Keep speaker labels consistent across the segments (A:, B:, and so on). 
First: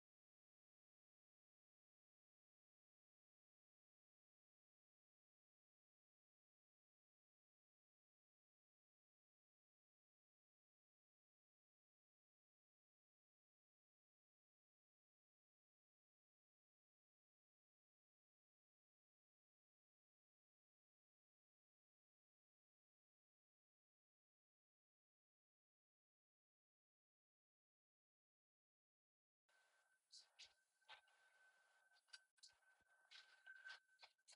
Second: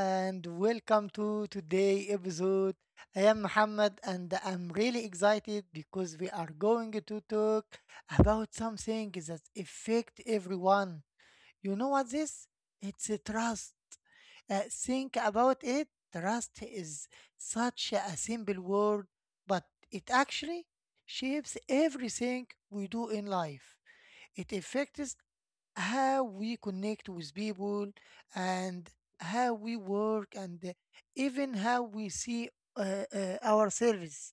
A: and welcome to today episode. I am Muhammad and I'm really excited because we are going to talk about something that affect everyone. You know what this? It's a trust. Think about it. Trust is such a simple word, but it actually shapes everything we do in life. It affects how we connect with people and how we work and even how we see ourselves.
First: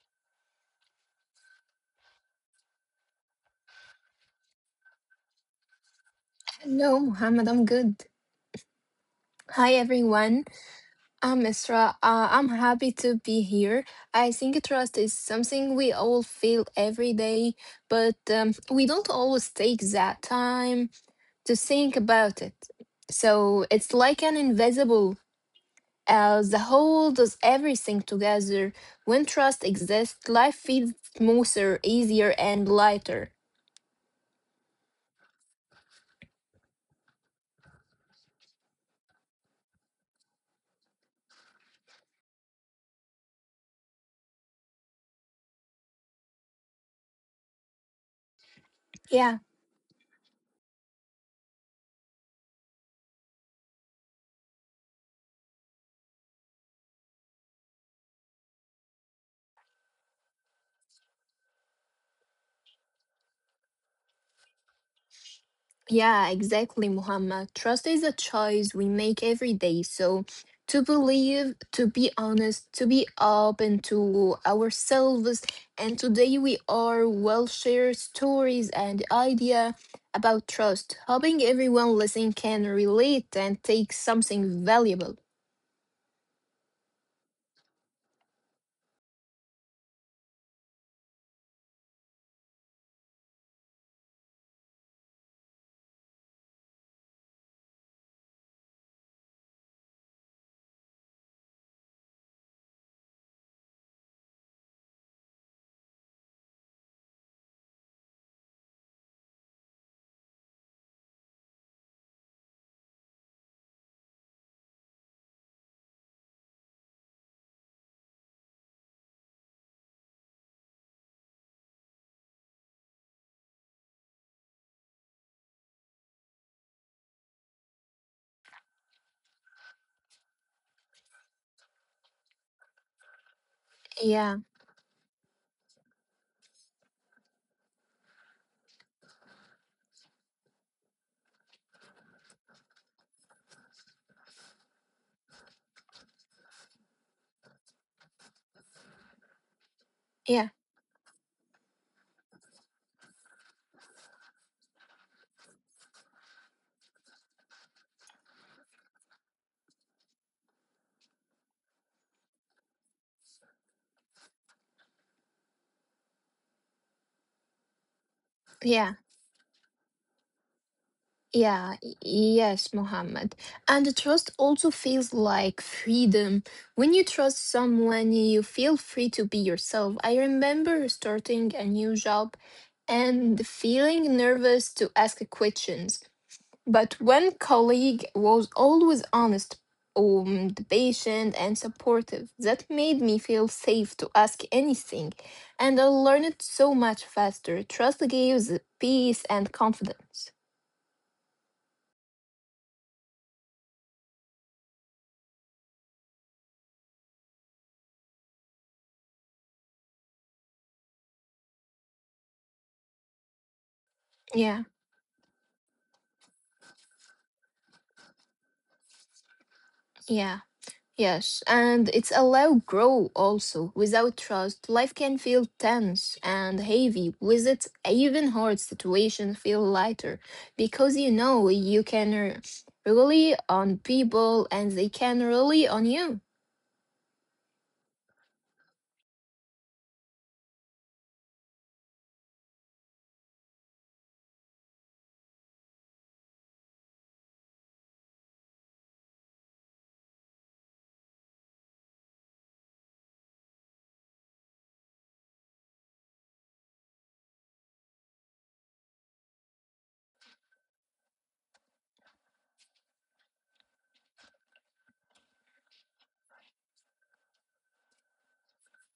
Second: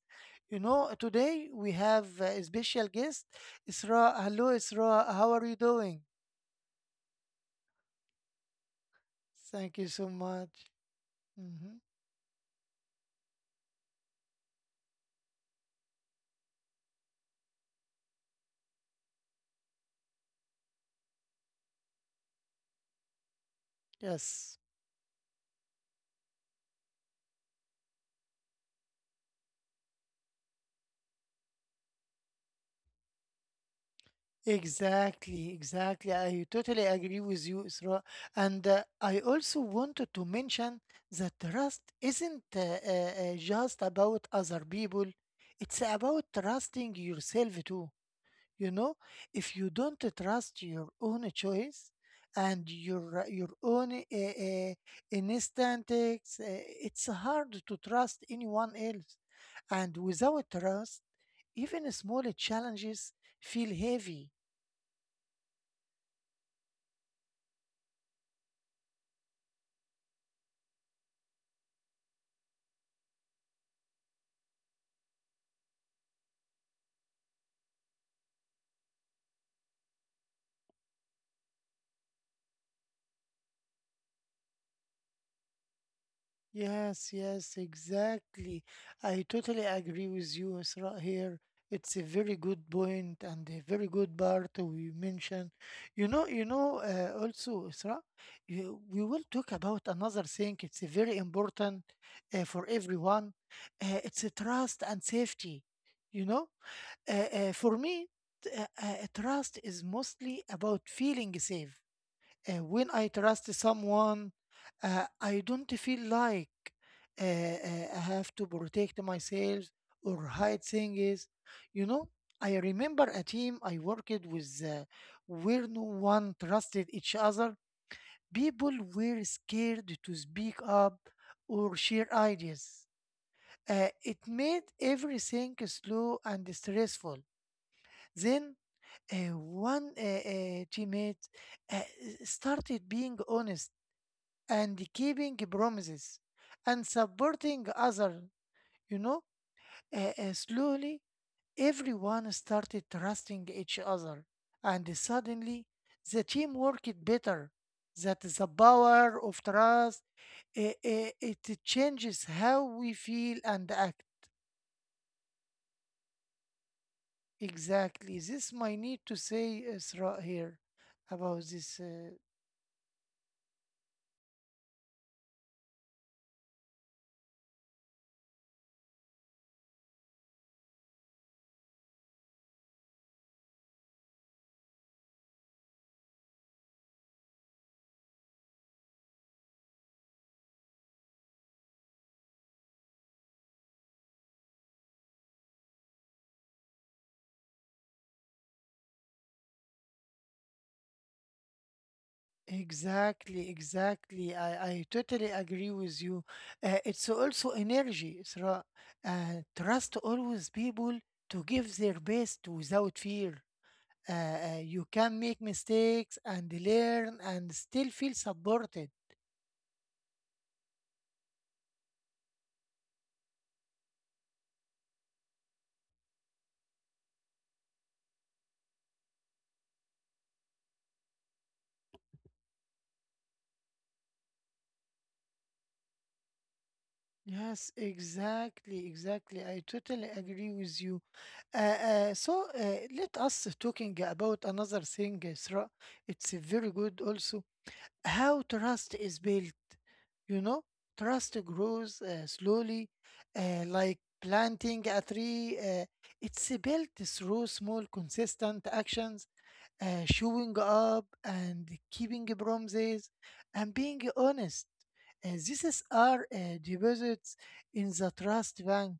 A: You know, today we have a special guest, Isra. Hello, Isra. How are you doing?
B: Hello, Mohammed. I'm good. Hi,
A: Thank you so
B: everyone.
A: much.
B: I'm
A: Mhm.
B: Isra. I'm happy to be here. I think trust is something we all feel every day, but we don't always take that time to think about it. So it's like an
A: Yes.
B: invisible. The whole does everything together. When trust exists, life feels smoother, easier, and lighter.
A: Exactly, exactly. I totally agree with you, Isra. And I also wanted to mention that trust isn't just about other people, it's about trusting yourself too. You know,
B: Yeah.
A: if you don't trust your own choice and your own instincts, it's hard to trust anyone else. And without trust, even small challenges feel heavy.
B: Yeah, exactly, Muhammad. Trust is a choice we make every day. So, to believe, to be honest, to be open to ourselves. And today we are well share stories and idea about trust, hoping everyone listening can relate and take something valuable.
A: Yes, yes, exactly. I totally agree with you, Isra, here. It's a very good point and a very good part we mentioned. Also, Isra, you, we will talk about another thing. It's a very important for everyone. It's a trust and safety. You know, for me, trust is mostly about feeling safe and when I trust someone, I don't feel like I have to protect myself or hide things. You know, I remember a team I worked with where no one trusted each other. People were scared to speak up or share ideas. It
B: Yeah,
A: made everything slow and stressful. Then one teammate uh, started being honest and keeping promises and supporting others. You know,
B: yeah,
A: slowly everyone started trusting each other, and suddenly the team worked better. That is the power of trust. uh, It changes how we feel and act. Exactly. This might need
B: yeah.
A: to say throughout here about this
B: Yeah, y-
A: uh,
B: yes, Mohammed. And trust also feels like freedom. When you trust someone, you feel free to be yourself. I remember starting a new job and feeling nervous to ask questions. But one colleague was always honest, patient, and supportive. That made me feel safe to ask anything. And I learned so much faster. Trust gives peace and confidence.
A: Exactly, exactly. I totally agree with you. It's also energy, Isra. Trust always people to give their best without fear.
B: Yeah,
A: You can make mistakes and learn and still feel supported.
B: yeah. Yes, and it's allow grow also. Without trust, life can feel tense and heavy. With it, even hard situations feel lighter because you know you can rely on people and they can rely on you.
A: Yes, exactly, exactly. I totally agree with you. So, let us talking about another thing, Isra. It's very good also. How trust is built. You know, trust grows slowly, like planting a tree. It's built through small, consistent actions, showing up and keeping promises and being honest. These are deposits in the trust bank.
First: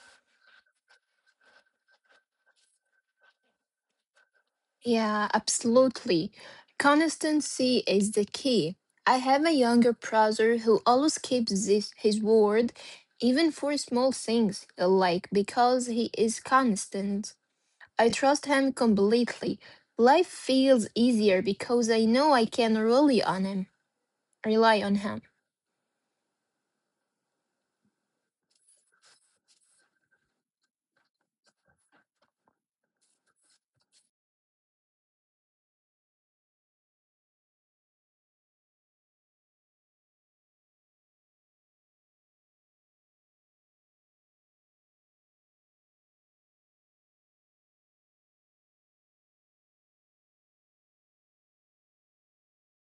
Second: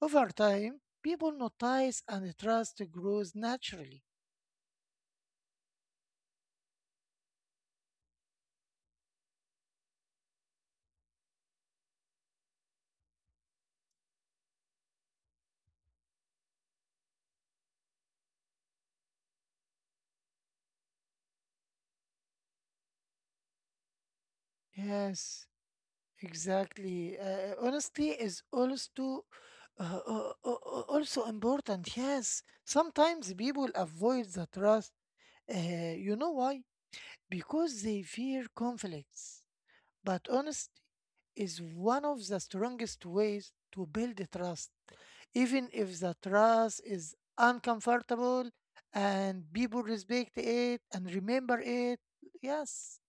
A: Over time, people notice and trust grows naturally.
B: Yeah, absolutely. Consistency is the key. I have a younger brother who always keeps this, his word, even for small things, like because he is constant. I trust him completely. Life feels easier because I know I can rely on him. Rely on him.
A: Yes. Exactly. Honesty is also uh, uh, uh, uh, also important. Yes, sometimes people avoid the trust. You know why? Because they fear conflicts. But honesty is one of the strongest ways to build the trust, even if the trust is uncomfortable and people respect it and remember it. Yes.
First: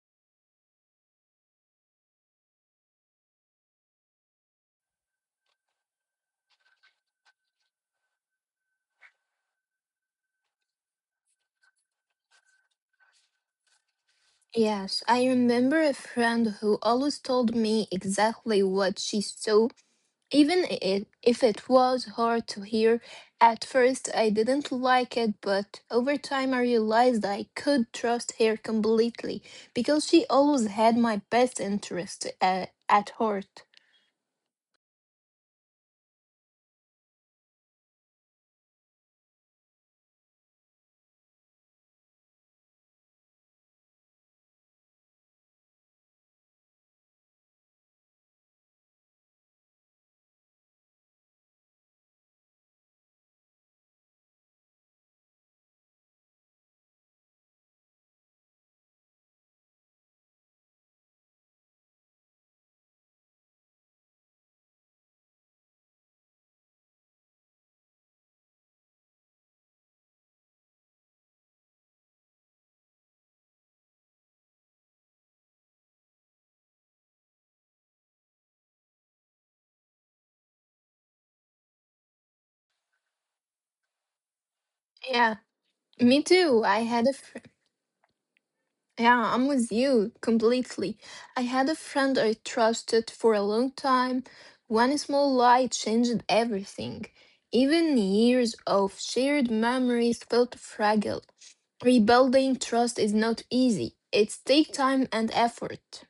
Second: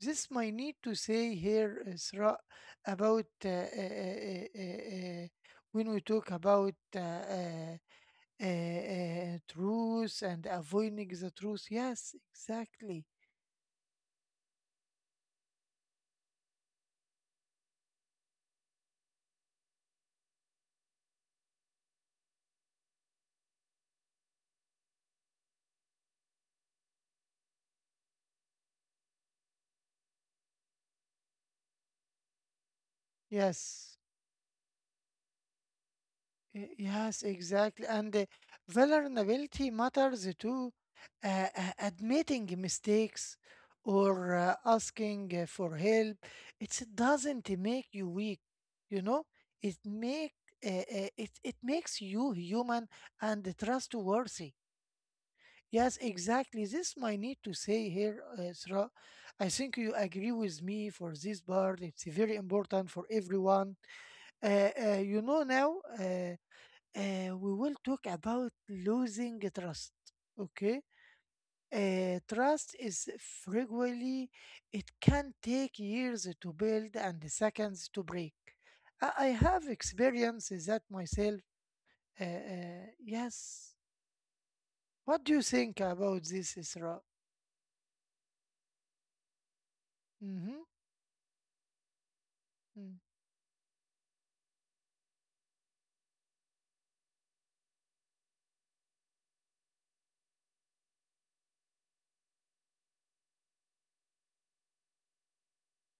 A: This might need to say here, Isra, about uh, when we talk about truth and avoiding the truth. Yes, exactly.
B: Yes, I remember a friend who always told me exactly what she saw, even if it was hard to hear. At first, I didn't like it, but over time, I realized I could trust her completely because she always had my best interest at heart.
A: Yes. Yes, exactly. And vulnerability matters too. Admitting mistakes or asking for help, it doesn't make you weak, you know? It make it it makes you human and trustworthy. Yes, exactly. This might need to say here, Isra. I think you agree with me for this part. It's very important for everyone. You know now. We will talk about losing trust. Okay, trust is frequently it can take years to build and seconds to break. I have experiences that myself. Yes. What
B: Yeah,
A: do you think
B: me
A: about this,
B: too. I had
A: Isra?
B: a yeah, I'm with you
A: Mm-hmm.
B: completely. I had a friend I
A: mm.
B: trusted for a long time. One small lie changed everything. Even years of shared memories felt fragile. Rebuilding trust is not easy. It takes time and effort.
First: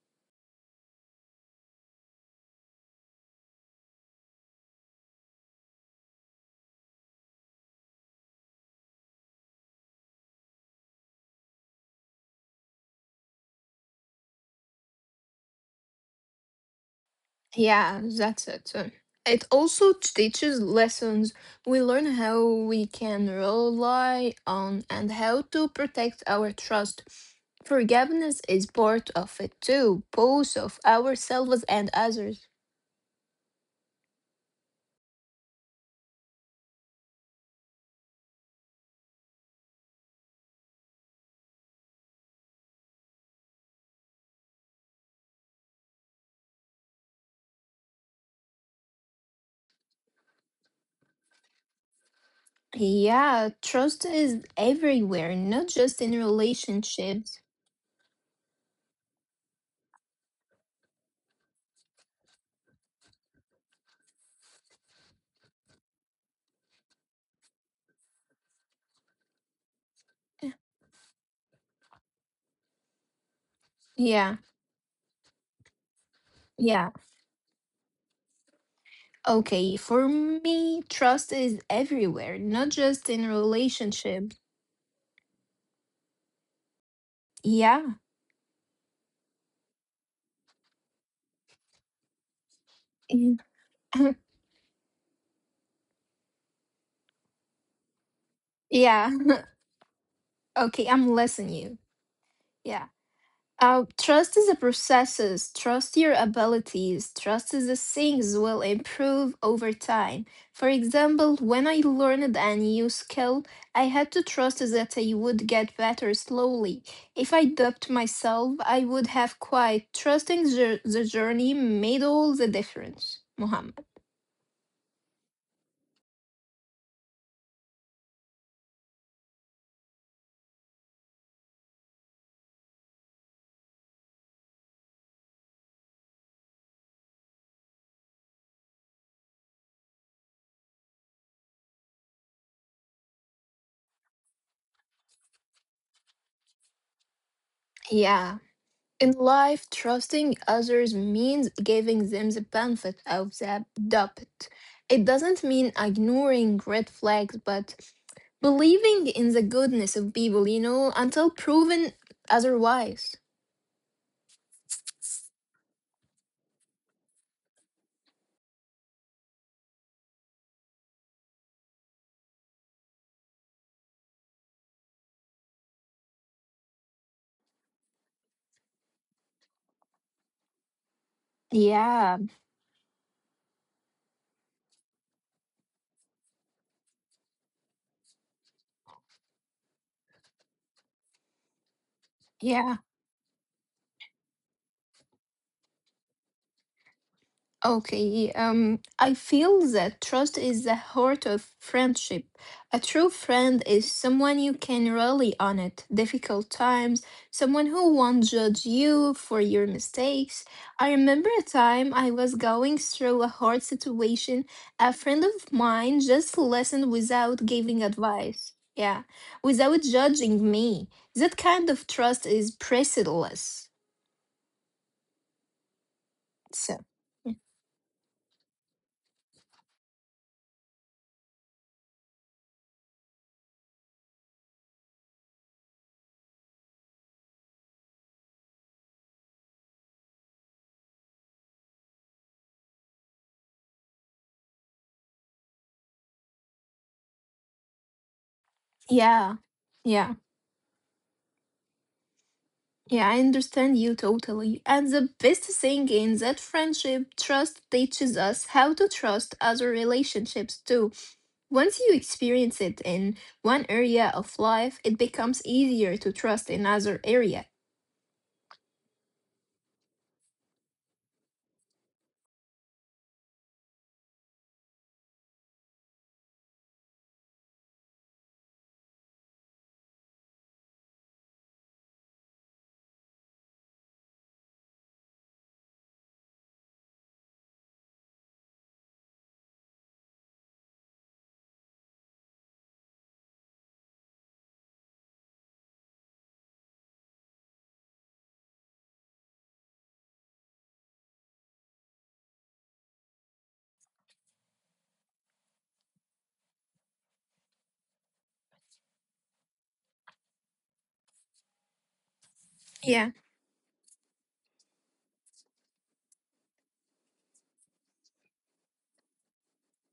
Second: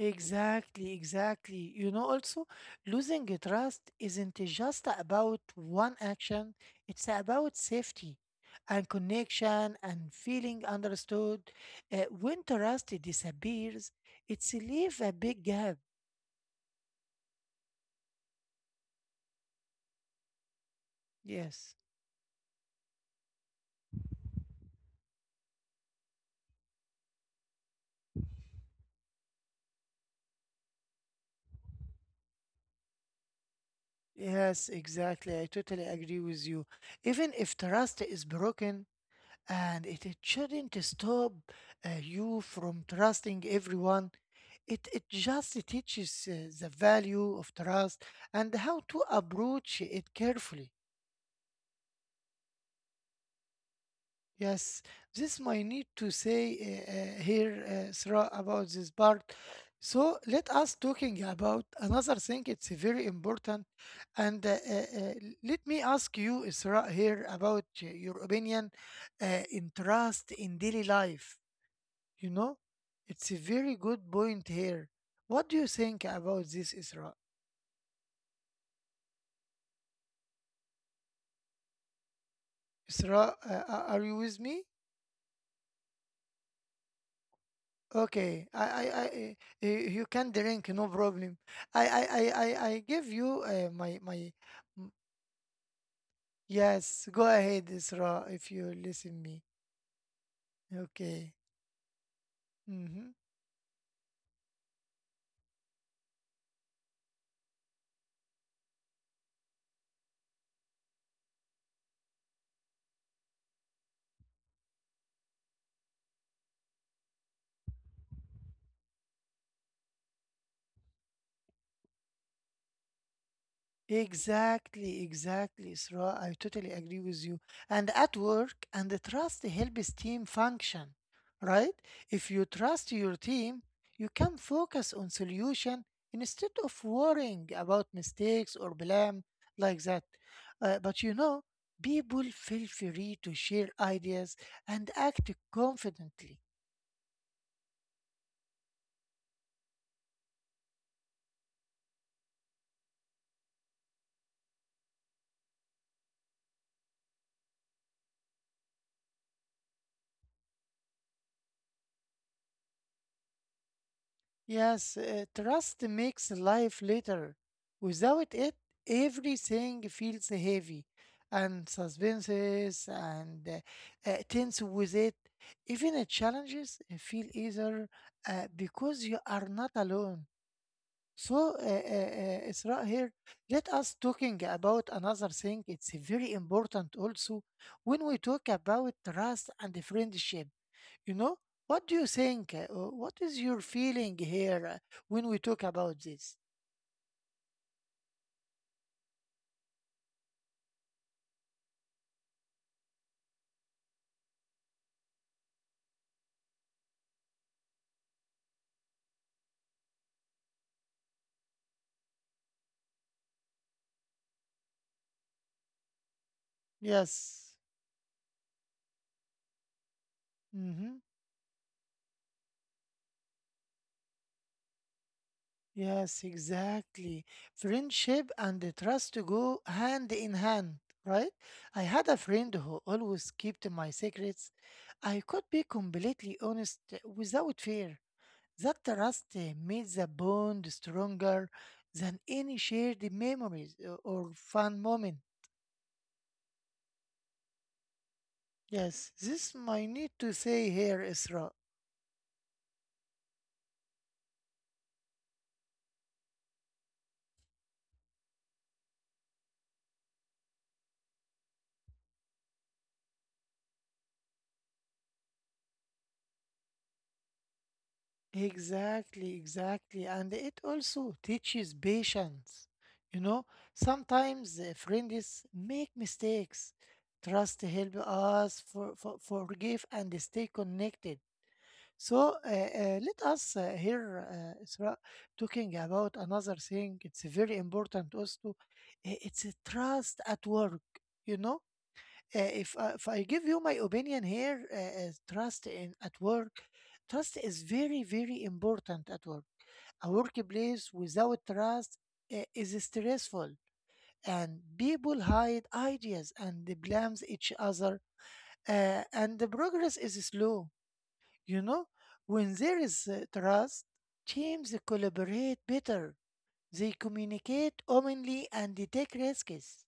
A: Exactly, exactly. You know, also losing a trust isn't just about one action, it's about safety and connection and feeling understood. When trust disappears, it's leave a big gap.
B: Yeah, that's it. It also teaches lessons.
A: Yes,
B: We learn how we can rely on and how to protect our trust. Forgiveness is part of it too, both of ourselves and others.
A: yes, exactly. I totally agree with you. Even if trust is broken, it shouldn't stop you from trusting everyone. It just teaches the value of trust and how to approach it carefully.
B: Yeah, trust is
A: Yes, this
B: everywhere,
A: might need
B: not
A: to
B: just in
A: say
B: relationships.
A: here, Sarah, about this part. So let us talking about another thing. It's very important, and uh, let me ask you, Isra, here about your opinion in trust in daily life. You know, it's a very good point
B: Yeah,
A: here. What do you think about this, Isra?
B: yeah. Okay, for me, trust is everywhere, not
A: Isra,
B: just in
A: are you with me?
B: relationships. Yeah.
A: Okay, you can drink, no problem. I give you
B: Yeah.
A: my, m- yes. Go ahead, Isra, if you listen me.
B: Yeah.
A: Okay.
B: Okay, I'm listening you.
A: Mm-hmm.
B: Yeah. Trust is a process. Trust your abilities. Trust is the things will improve over time. For example, when I learned a new skill, I had to trust that I would get better slowly. If I doubted myself, I would have quite trusting the journey made all the difference. Muhammad.
A: Exactly, exactly, Isra. I totally agree with you. And at work, and the trust helps team function, right? If you trust your team, you can focus on solution instead of worrying about mistakes or blame like that. But you know, people feel free to share ideas and act confidently.
B: Yeah. In life, trusting others means giving them the benefit of the doubt. It doesn't mean ignoring red flags, but believing in the goodness of people, you know, until proven otherwise.
A: Yes, trust makes life later. Without it, everything feels heavy, and suspenses and tense with it. Even challenges feel easier because you are not alone. So,
B: Yeah,
A: Isra here, let us talking about another thing. It's very important also when we talk about trust and friendship. You know, what do you think? Or
B: yeah.
A: What is your feeling here when we talk about this?
B: Okay, I feel that trust is the heart of friendship. A true friend is someone you can rely on at difficult times, someone who won't judge you for your mistakes. I remember a time I was going through a hard situation. A friend of mine just listened without
A: Yes.
B: giving advice. Yeah, without judging me.
A: Mm-hmm.
B: That kind of trust is priceless.
A: Yes,
B: So,
A: exactly. Friendship and the trust go hand in hand, right? I had a friend who always kept my secrets. I could be completely honest without fear. That trust made the bond stronger than any shared memories or fun moment. Yes,
B: yeah,
A: this might need
B: yeah.
A: to say here, Isra.
B: Yeah, I understand you totally. And the best thing in that friendship, trust teaches us how to trust other relationships too. Once you experience it in one area of life, it becomes easier to trust in other area.
A: Exactly, exactly. And it also teaches patience. You know, sometimes friends make mistakes. Trust help us forgive and stay connected. So let us hear Isra talking about another thing. It's very important also. It's a trust at work. You know, if I give you my opinion here, trust in at work, trust is very very important at work. A workplace without trust is stressful, and people hide ideas and they blames each other, and the progress is slow. You know, when there
B: Yeah.
A: is trust, teams collaborate better. They communicate openly and they take risks.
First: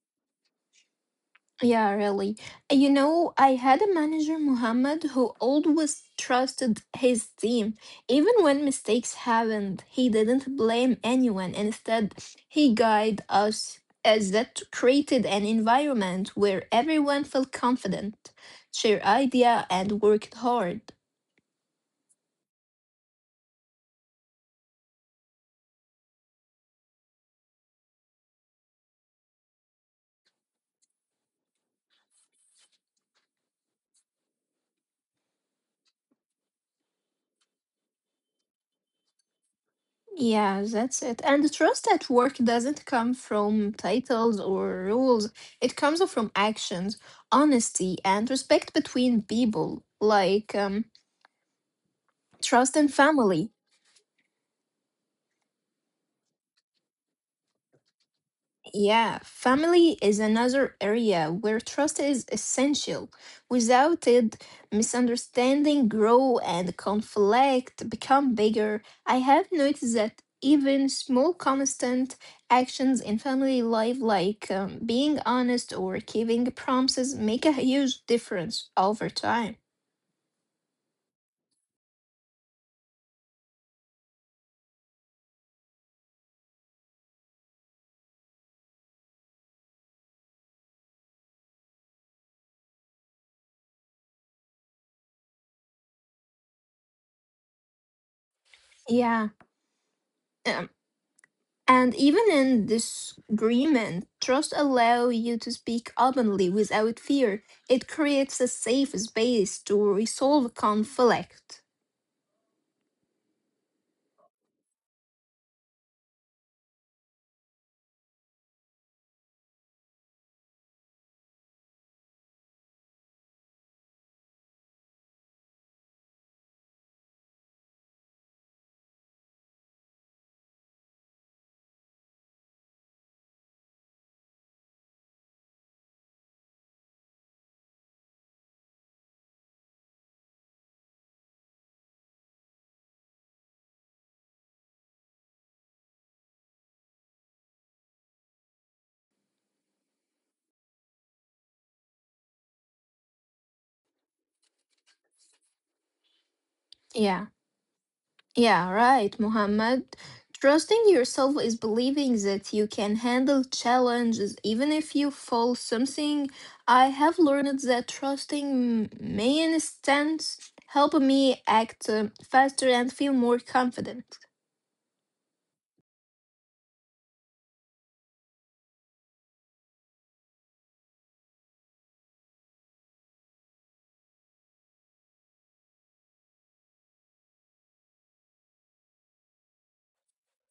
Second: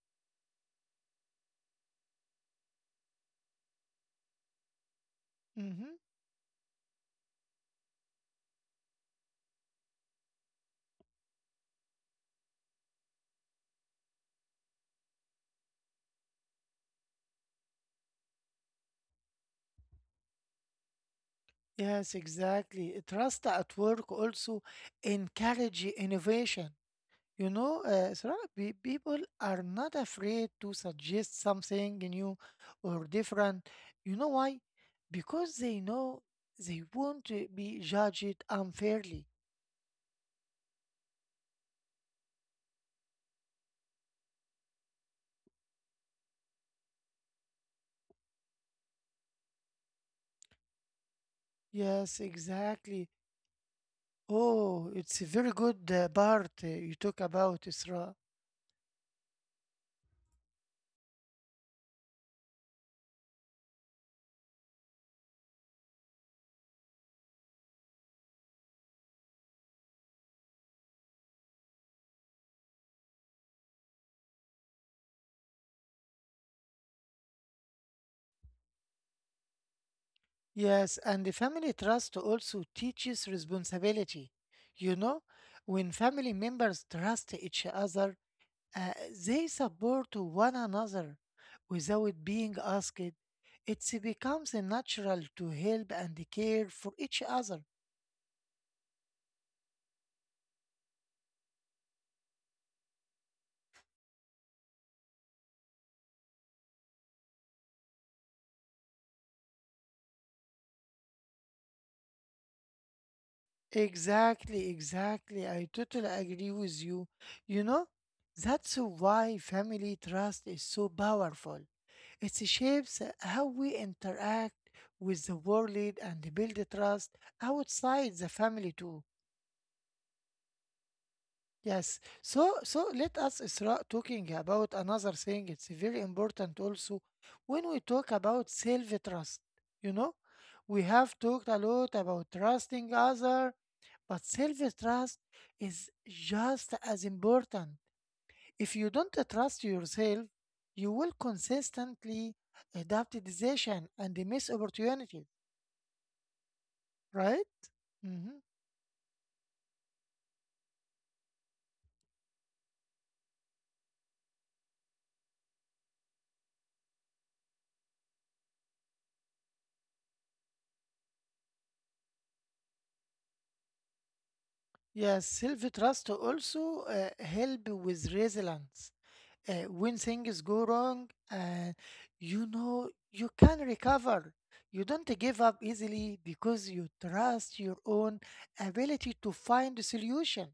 B: Yeah, really. You know, I had a manager, Muhammad, who
A: Mm-hmm.
B: always trusted his team. Even when mistakes happened, he didn't blame anyone. Instead, he guided us, as that created an environment where everyone felt confident, shared idea, and worked hard.
A: Yes, exactly. Trust at work also encourage innovation. You know, Sarah, people are not afraid to suggest something new or different. You know why? Because they know they won't be judged unfairly.
B: Yeah, that's it. And trust at work doesn't come from titles or rules, it comes from actions, honesty, and respect between people, like
A: Yes,
B: trust in
A: exactly.
B: family.
A: Oh, it's a very good part you talk about, Isra.
B: Yeah, family is another area where trust is essential. Without it, misunderstanding grow and conflict become bigger. I have noticed that even small constant actions in family life like being honest or keeping promises make a huge difference over time.
A: Yes, and the family trust also teaches responsibility. You know, when family members trust each other, uh, they support one another without being asked. It becomes natural to help and care for each other.
B: Yeah. Um, And even in disagreement, trust allows you to speak openly without fear. It creates a safe space to resolve conflict.
A: Exactly, exactly. I totally agree with you. You know, that's why family trust is so powerful. It shapes how we interact with the world and build trust outside the family too. Yes. So so let us start talking about another thing. It's very important also when we talk about self trust. You know, we have talked a lot about trusting others but self trust is just as important. If you don't trust yourself, you will consistently adapt decision and miss opportunities,
B: Yeah,
A: right? Mhm.
B: yeah, right, Muhammad. Trusting yourself is believing that you can handle challenges even if you fall something. I have learned that trusting my instincts help me act faster and feel more confident.
A: Yes, self trust also help with resilience. When things go wrong, and you know you can recover. You don't give up easily because you trust your own ability to find a solution.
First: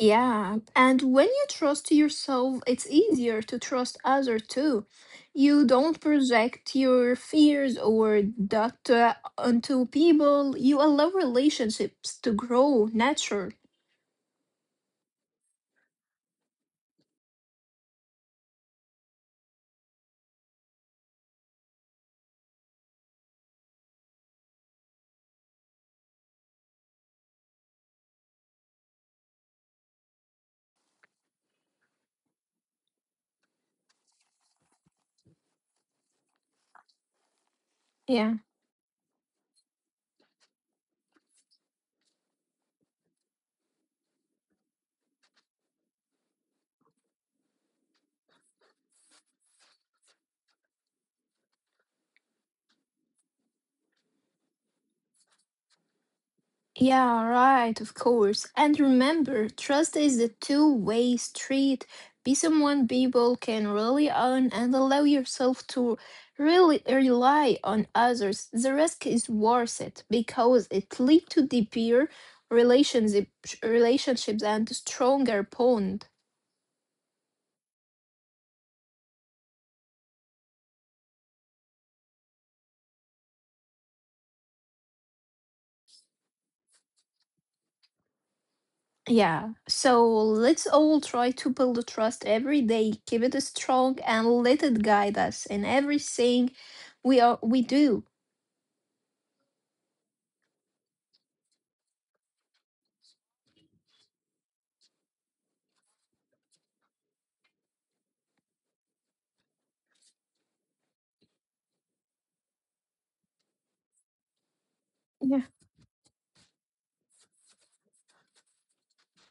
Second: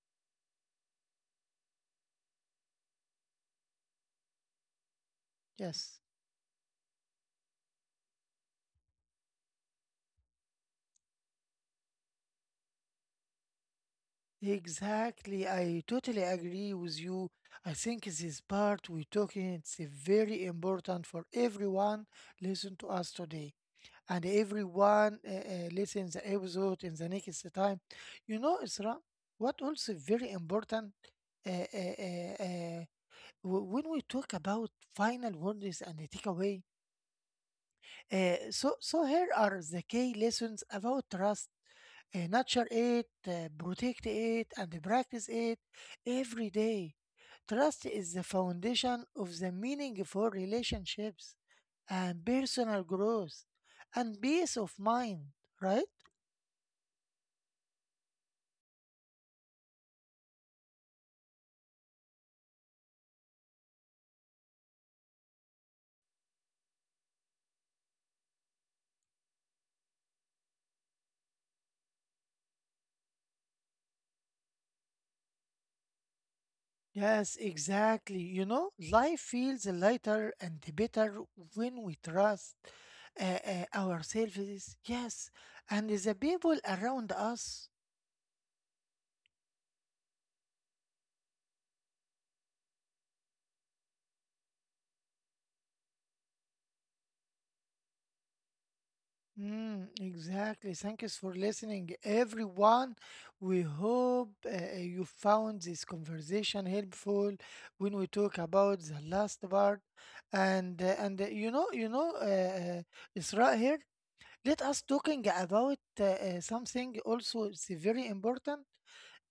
B: Yeah, and when you trust yourself, it's easier to trust others too. You don't
A: Yes.
B: project your fears or doubt onto people. You allow relationships to grow natural.
A: Exactly. I totally agree with you. I think this part we're talking it's very important for everyone listen to us today and everyone listen the episode in the next time. You know, Isra, what also very important uh, uh, uh, uh, when we talk about final warnings and the takeaway,
B: Yeah.
A: so here are the key lessons about trust. Nurture it, protect it, and practice it every day. Trust is the foundation of the meaningful relationships and personal growth and peace of mind, right?
B: Yeah, right, of course. And remember, trust is a two-way street. Be someone people can rely on and allow yourself to really rely on others. The risk is worth it because it leads to deeper relationship, relationships and stronger bond.
A: Yes, exactly. You know, life feels lighter and better when we trust ourselves. Yes, and the people around us.
B: Yeah, so let's all try to build trust every day, keep it strong, and let it guide us in everything we do.
A: Mm, exactly. Thank you for listening, everyone. We hope you found this conversation helpful when we talk about the last part. And you know It's right here. Let us talking
B: Yeah.
A: about something also. It's very important.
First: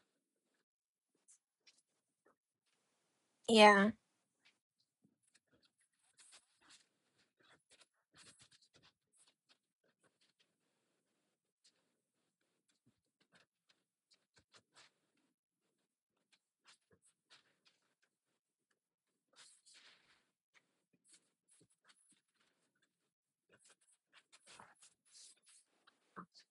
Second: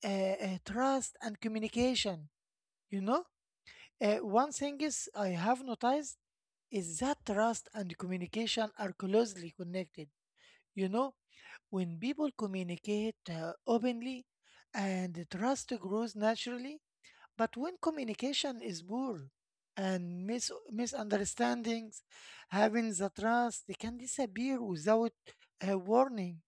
A: Trust and communication. You know,
B: Yeah.
A: one thing is I have noticed is that trust and communication are closely connected. You know when people communicate openly and trust grows naturally, but when communication is poor and misunderstandings having the trust they can disappear without a warning.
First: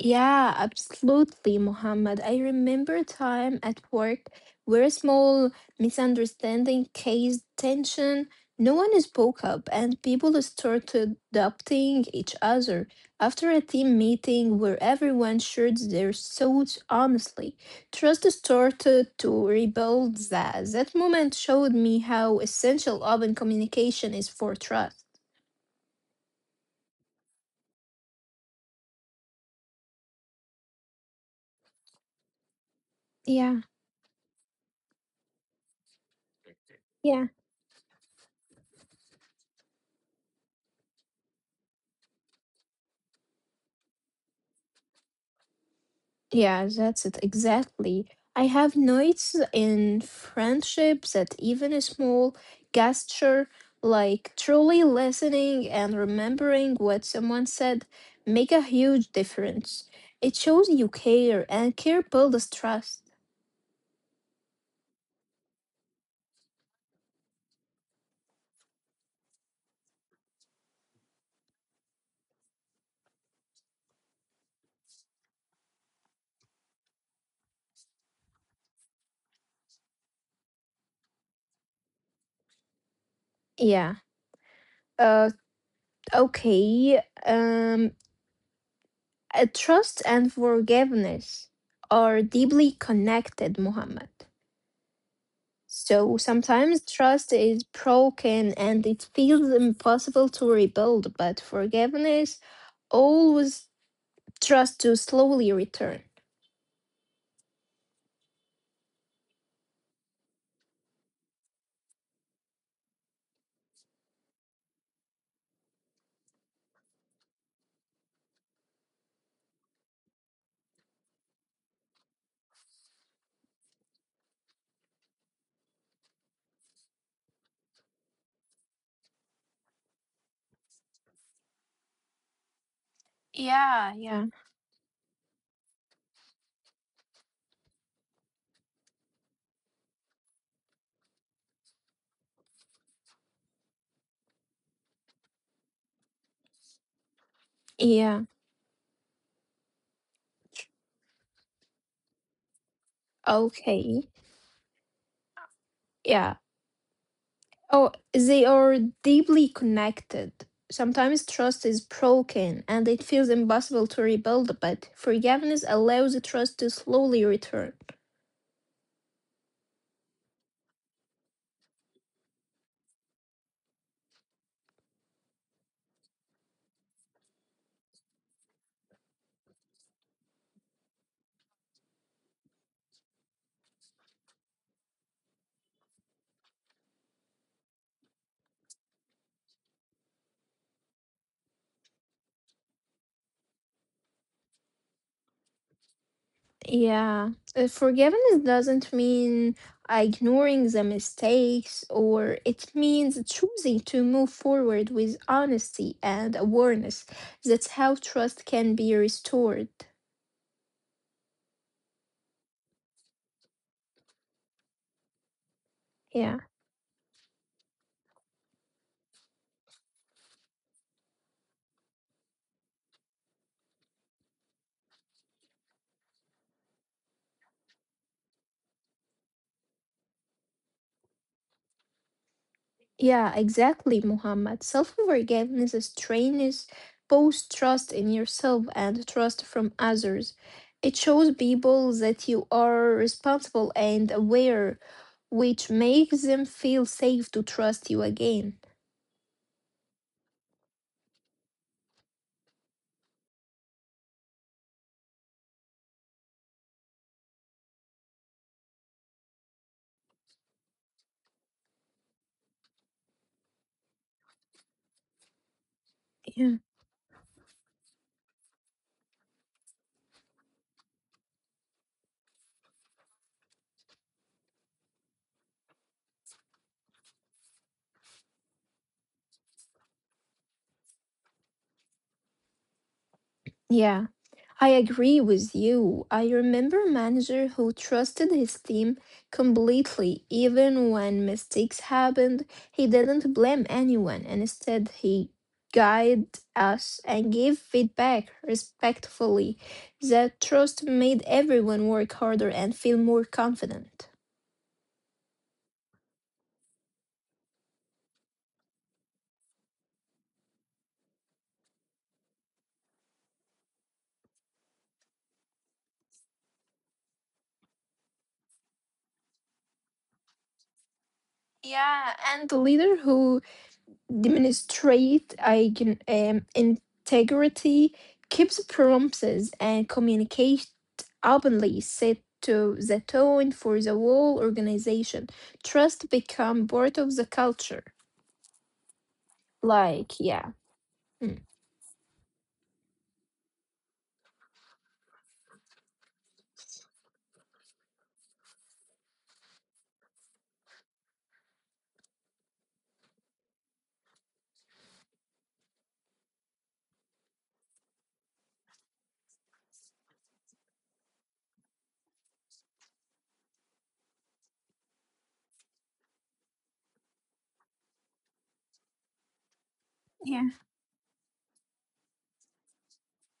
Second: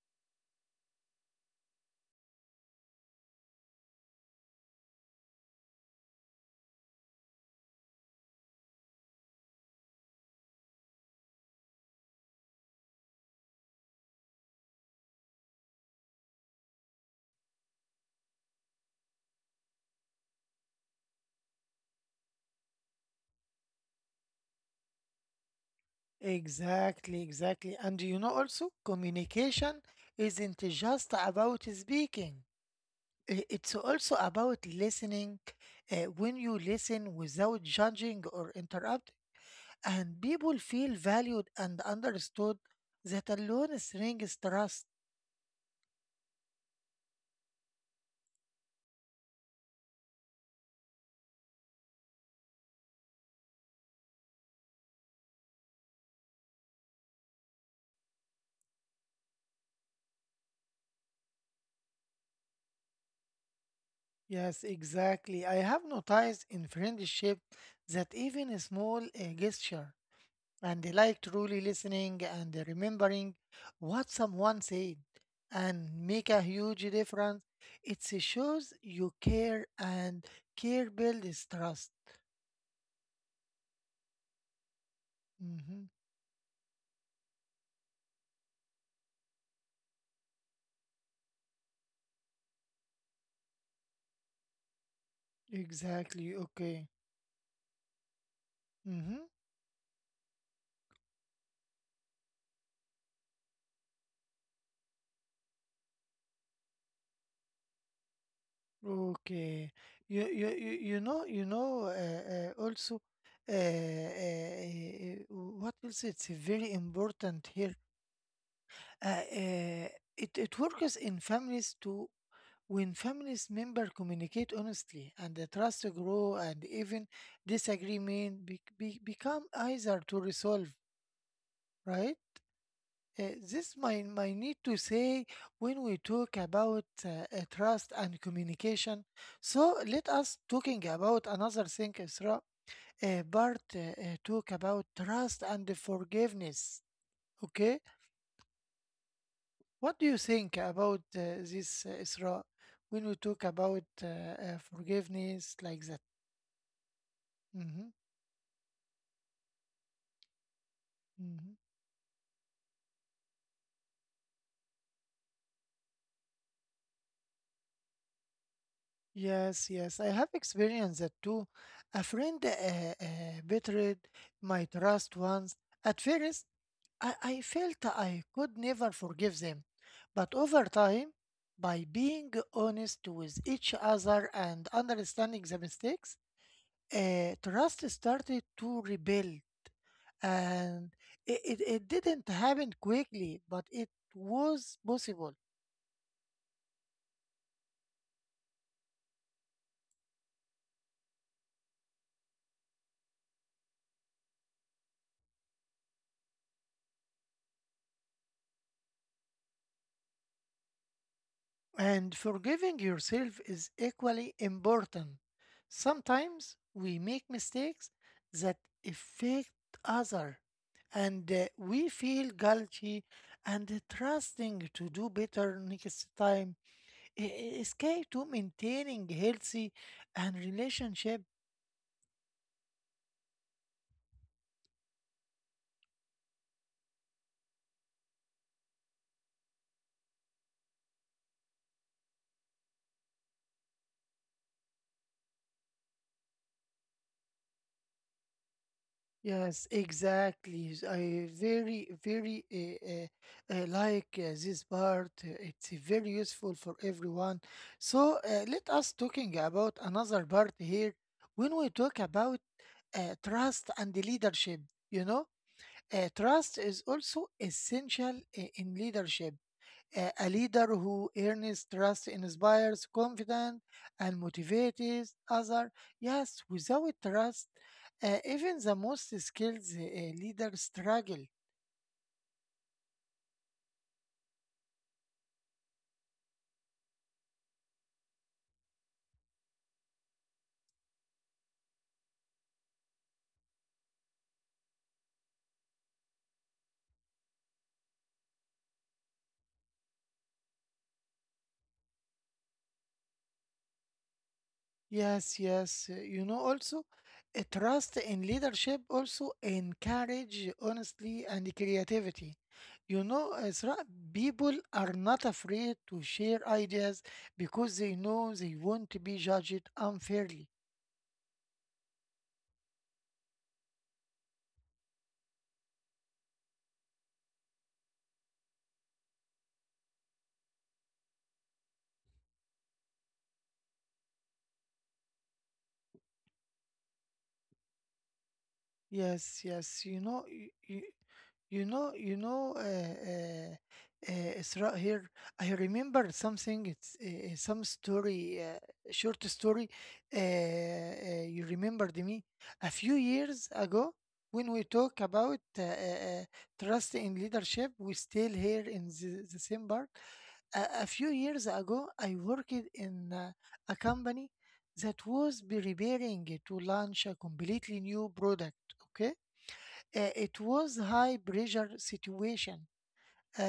B: Yeah, absolutely, Mohammed. I remember a time at work where a small misunderstanding caused tension. No one spoke up, and people started adopting each other. After a team meeting where everyone shared their thoughts honestly, trust started to rebuild. That moment showed me how essential open communication is for trust.
A: Exactly, exactly. And you know also communication isn't just about speaking.
B: Yeah.
A: It's also about listening. When you listen without judging or interrupting and people feel valued and understood, that alone strengthens trust.
B: Yeah, that's it exactly. I have noticed in friendships that even a small gesture like truly listening and remembering what someone said make a huge difference. It shows you care and care builds trust.
A: Yes, exactly. I have noticed in friendship that even a small gesture and like truly listening and remembering what someone said and make a huge difference. It shows you care and care builds trust.
B: Yeah. Uh
A: hmm
B: okay. Um trust and forgiveness are deeply connected, Muhammad. So
A: Exactly.
B: sometimes
A: Okay.
B: trust is broken and it
A: hmm
B: feels impossible to rebuild, but forgiveness always trust to slowly return.
A: Okay. You you know also, what else? It's very important here. Uh, uh, it it works in families too. When families member communicate honestly and the trust grow and even disagreement become easier to resolve, right? This
B: Yeah,
A: might,
B: yeah.
A: might need to say when we talk about trust and communication. So let us talking about another thing, Isra. Bart talk about trust and forgiveness. Okay,
B: Yeah.
A: what do you think about this, Isra? When we talk about
B: Okay.
A: forgiveness like that.
B: Yeah.
A: hmm
B: Oh, they are deeply connected. Sometimes
A: hmm
B: trust is broken and it feels impossible to rebuild, but forgiveness allows the trust to slowly return.
A: Yes, yes, I have experienced that too. A friend betrayed my trust once. At first, I felt I could never forgive them, but over time, by being honest with each other and understanding the mistakes, trust started to rebuild. And it didn't happen quickly, but it was possible.
B: Yeah, forgiveness doesn't mean ignoring the mistakes, or it means choosing to move forward with honesty and awareness. That's how trust can be restored.
A: And forgiving yourself is equally important.
B: Yeah,
A: Sometimes we make mistakes that affect others, and we feel guilty and trusting to do better next time. Is key to maintaining healthy and relationship.
B: yeah, exactly, Muhammad. Self forgiveness is trains both trust in yourself and trust from others. It shows people that you are responsible and aware, which makes them feel safe to trust you again.
A: Yes, exactly. I very, very like this part. It's very useful for everyone. So let us talking about another part here. When we talk about trust and leadership, you know, trust
B: Yeah,
A: is also essential in leadership. A leader who earns trust inspires confidence and motivates others. Yes, without trust, even the most skilled leader struggle.
B: yeah, I agree with you. I remember a manager who trusted his team completely, even when mistakes happened. He didn't blame anyone, and instead he guided us and gave feedback respectfully. That trust made everyone work harder and feel more confident.
A: Yes, yes. You know, also, trust in leadership also encourage honesty and creativity. You know, Ezra, people are not afraid to share ideas because they know they won't be judged unfairly.
B: Yeah, and the leader who demonstrate I can integrity keeps promises and communication openly set to the tone for the whole organization. Trust become part of the culture.
A: Yes, yes. You
B: Like,
A: know,
B: yeah. Mm.
A: you know, uh, Isra here. I remember something. It's some story, short story. You remembered me a few years ago when we talk about trust in leadership. We still here in the same bar a few years ago, I worked in a company that was be preparing to launch a completely new product. Okay, it
B: Yeah.
A: was high pressure situation. Uh,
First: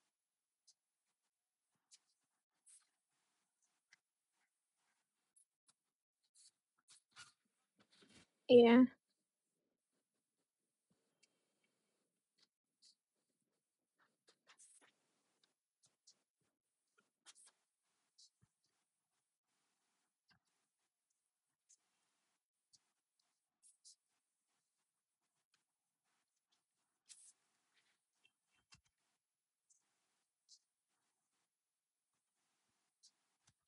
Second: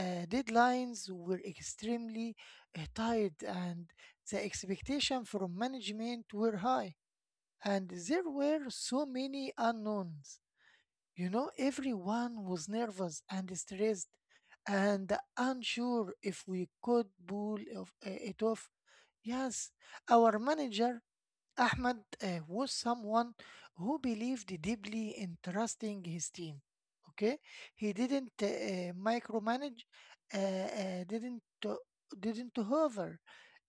A: uh, Deadlines were extremely tight, and the expectation from management were high. And there were
B: Yeah.
A: so many unknowns. You know, everyone was nervous and stressed and unsure if we could pull it off. Yes, our manager, Ahmed, was someone who believed deeply in trusting his team. Okay, he didn't micromanage, uh, uh, didn't to- didn't hover,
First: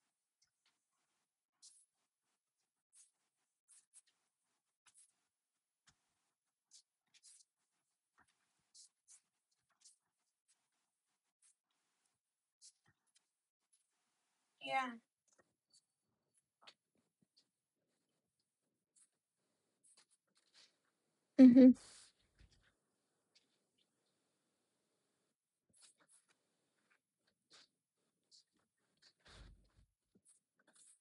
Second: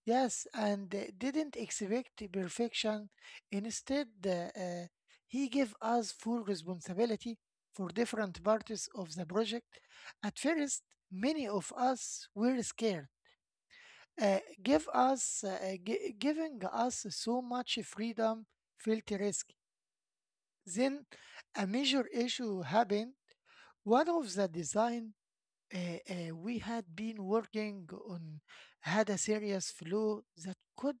A: yes, and didn't expect perfection. Instead, he gave us full responsibility for different parts of the project. At first, many of us were scared.
B: Yeah.
A: Giving us so much freedom felt risky. Then, a
B: Mhm.
A: major issue happened. One of the design we had been working on had a serious flu that could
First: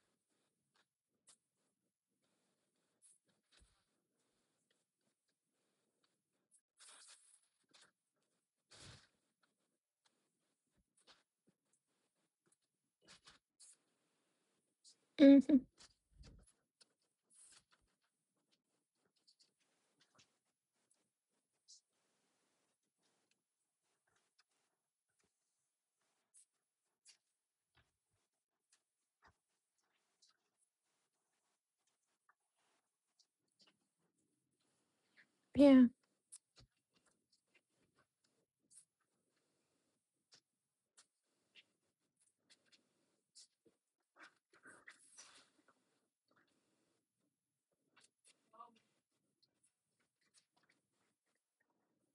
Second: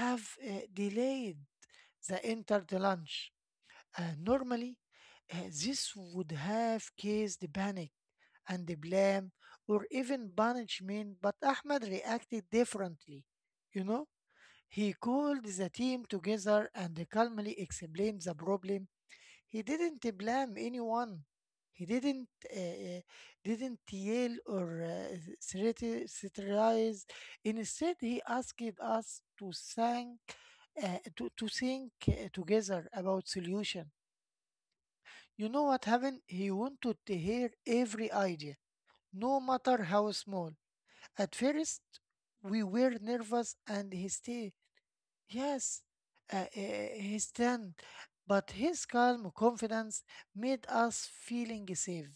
A: have delayed the entered lunch. Normally, this would have caused panic and blame or even punishment, but Ahmed reacted differently. You know, he called
B: Mhm.
A: the team together and calmly explained the problem. He didn't blame anyone. He uh, uh, didn't yell or satirize. Instead, he asked us to think, to think together about solution. You know
B: Yeah.
A: what happened? He wanted to hear every idea, no matter how small. At first, we were nervous and hysterical. Yes, he's stunned, but his calm confidence made us feeling safe,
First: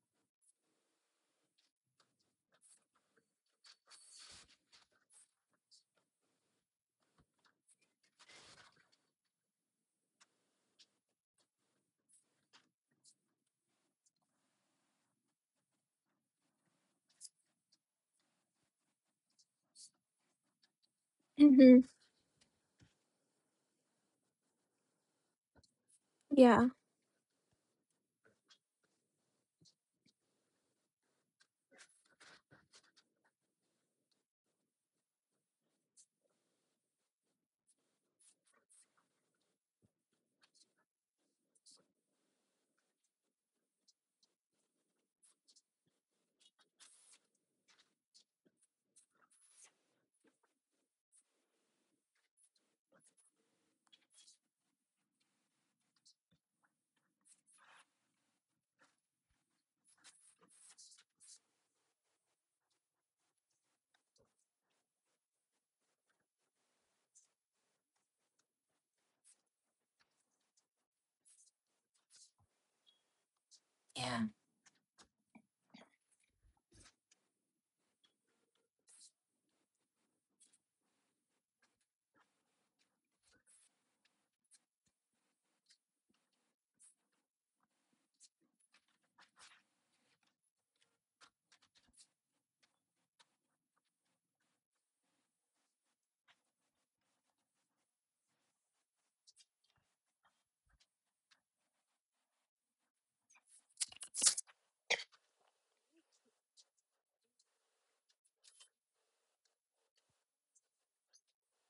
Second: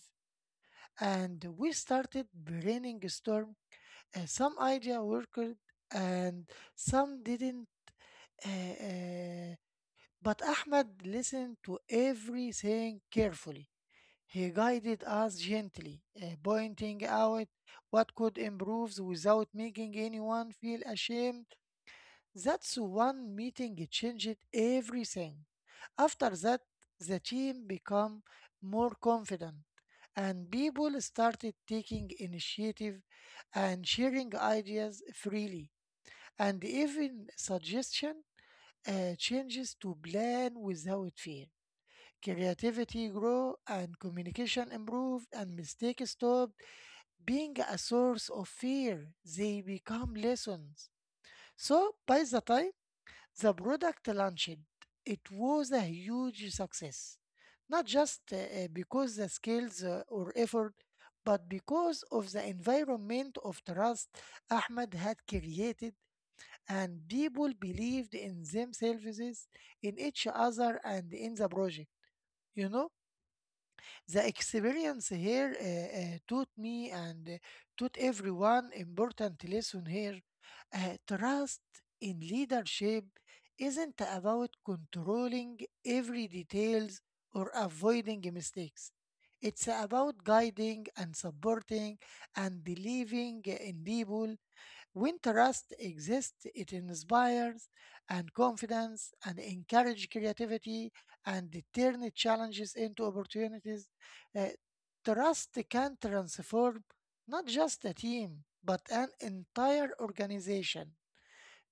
A: and we started brainstorm. Some idea worked, and some didn't. uh, uh, but Ahmed listened to everything carefully. He guided us gently, pointing out what could improve without making anyone feel ashamed.
B: Mhm.
A: That's one meeting changed everything. After that,
B: Yeah.
A: the team become more confident and people started taking initiative and sharing ideas freely and even suggestion changes to plan without fear. Creativity grow and communication improved and mistakes stopped being a source of fear. They become lessons. So by the time the product launched, it was a huge success, not just because the skills or effort, but because of the environment of trust Ahmed had created, and people believed in themselves, in each other, and in the project. You know?
B: Yeah.
A: The experience here taught me and taught everyone important lesson here. Trust in leadership isn't about controlling every details or avoiding mistakes. It's about guiding and supporting and believing in people. When trust exists, it inspires and confidence and encourage creativity and turn challenges into opportunities. Uh, Trust can transform not just a team, but an entire organization.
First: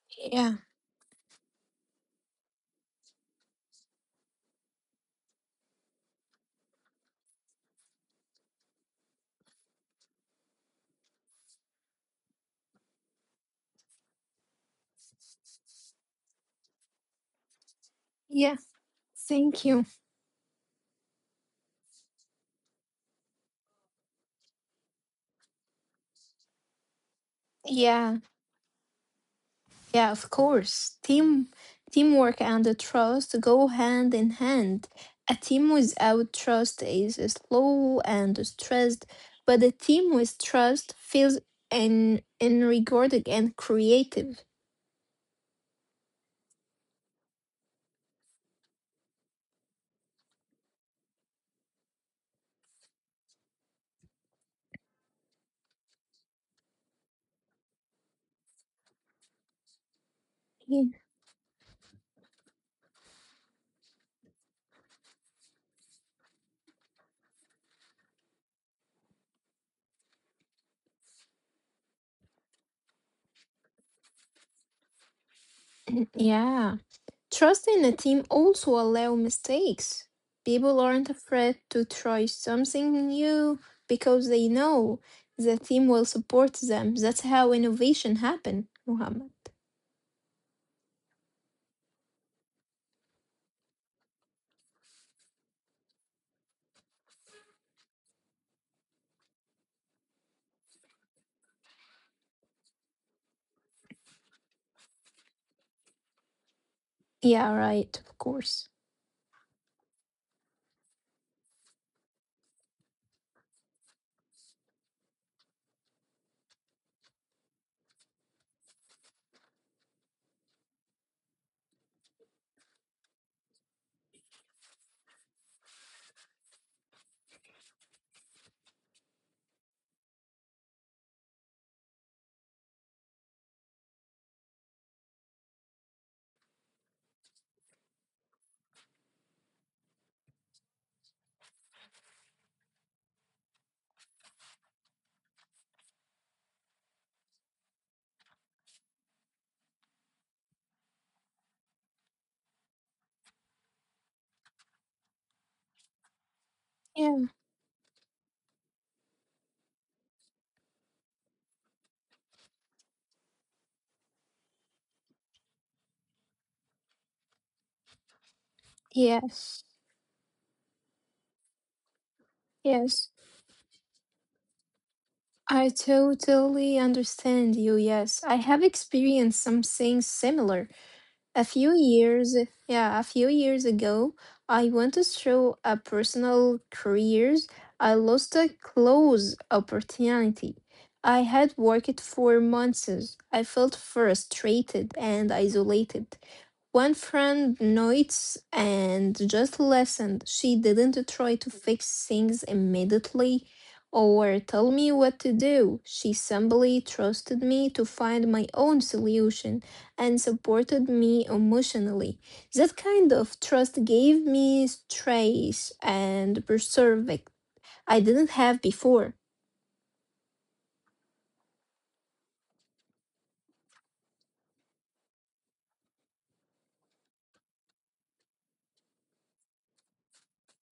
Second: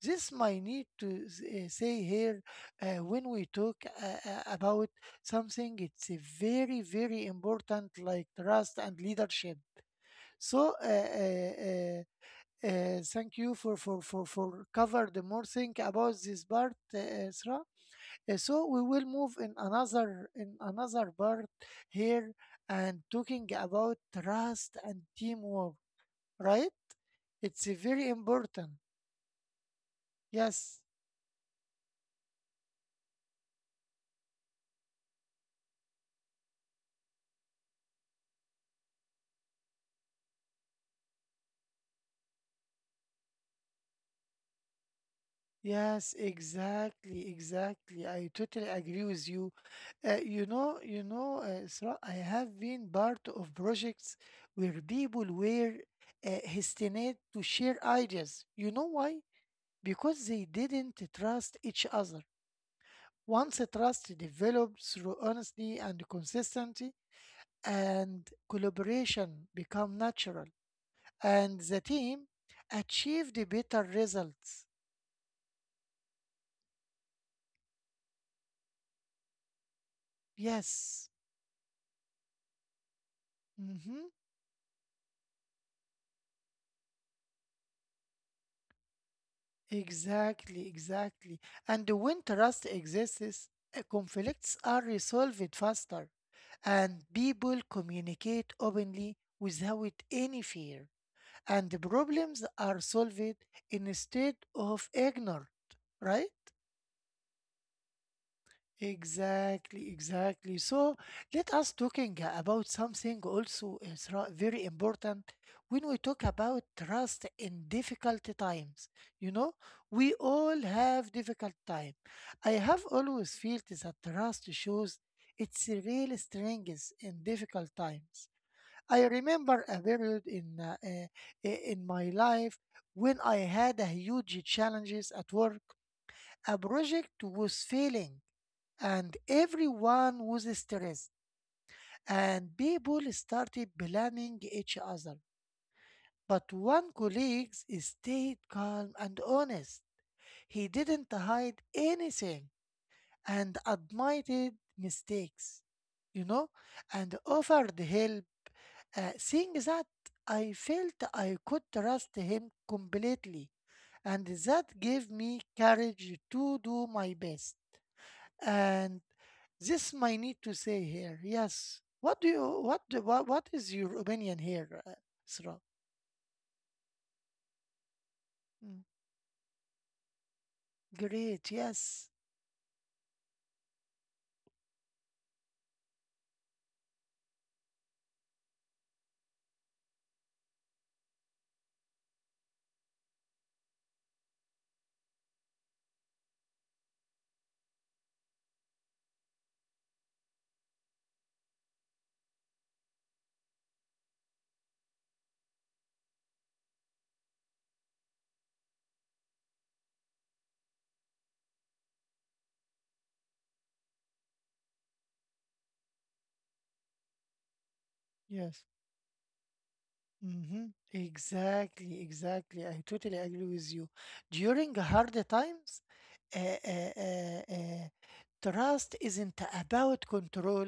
A: This
B: Yeah.
A: might need to say here when we talk about something, it's a very, very important like trust and leadership. So, thank you for cover the more thing about this part, Isra.
B: Yeah.
A: So we will move in
B: Thank you.
A: another part here and talking about trust and teamwork. Right? It's very
B: Yeah.
A: important.
B: Yeah, of
A: Yes.
B: course. Teamwork and the trust go hand in hand. A team without trust is slow and stressed, but a team with trust feels enrigorded and creative.
A: Yes, exactly, exactly. I totally agree with you. You know, Isra, I have been part of projects where people were hesitant to share ideas. You know why? Because they
B: Yeah.
A: didn't trust each other. Once trust develops through honesty and consistency, and collaboration become natural, and the team achieved better results.
B: Yeah. Trust in a team also allow mistakes. People aren't
A: Yes,
B: afraid to try something new
A: hmm
B: because they know the team will support them. That's how innovation happen, Muhammad.
A: exactly, exactly. And when trust exists, conflicts are resolved faster, and people communicate openly without any fear, and the problems are solved instead of ignored, right?
B: Yeah, right, of course.
A: Exactly, exactly. So let us talking about something also very important when we talk about trust in difficult times. You know, we all have difficult time. I have always felt that trust shows its real strengths in difficult times. I remember a period in in my life when I had a huge challenges at work. A project was failing and everyone was stressed and people started blaming each other. But one colleague stayed calm and honest. He didn't hide anything and admitted mistakes, you know, and
B: Yeah,
A: offered help. Seeing that, I felt I could trust him completely, and that gave me courage to do my best. And
B: yes,
A: this might need to say here. Yes. What do you
B: yes.
A: what is your opinion here,
B: I
A: Isra?
B: totally understand you. Yes, I have
A: Mm.
B: experienced something similar. A few
A: Great.
B: years
A: Yes.
B: yeah, a few years ago, I went through a personal careers. I lost a close opportunity. I had worked for months. I felt frustrated and isolated. One friend noticed and just listened. She didn't try to fix things immediately or tell me what to do. She simply trusted me to find my own solution and supported me emotionally. That kind of trust gave me strength and perseverance I didn't have
A: Yes.
B: before.
A: hmm Exactly, exactly. I totally agree with you. During hard times, uh, uh, uh, uh, trust isn't about control.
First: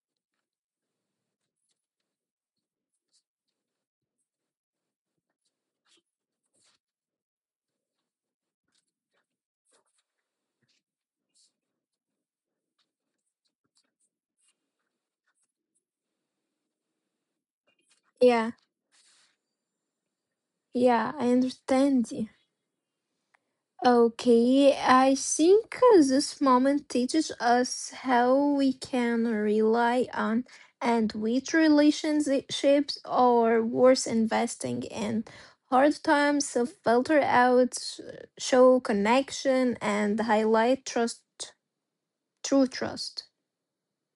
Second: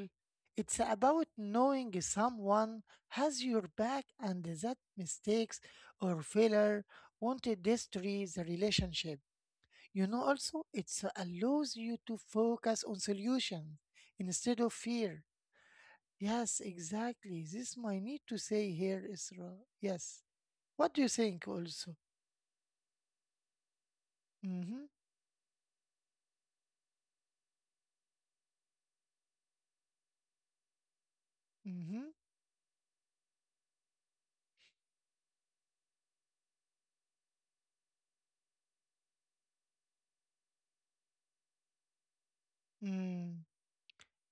A: It's about knowing someone has your back and that mistakes or failure won't destroy the relationship. You know, also, it allows you to focus on solutions instead of fear. Yes, exactly. This might need to say
B: Yeah,
A: here, Isra. Yes. What do you
B: yeah,
A: think
B: I
A: also?
B: understand you.
A: Mm-hmm,
B: Okay, I think this moment teaches us how we can rely on and which
A: mm-hmm,
B: relationships are worth investing in. Hard times filter out, show connection, and highlight trust. True
A: mm.
B: trust.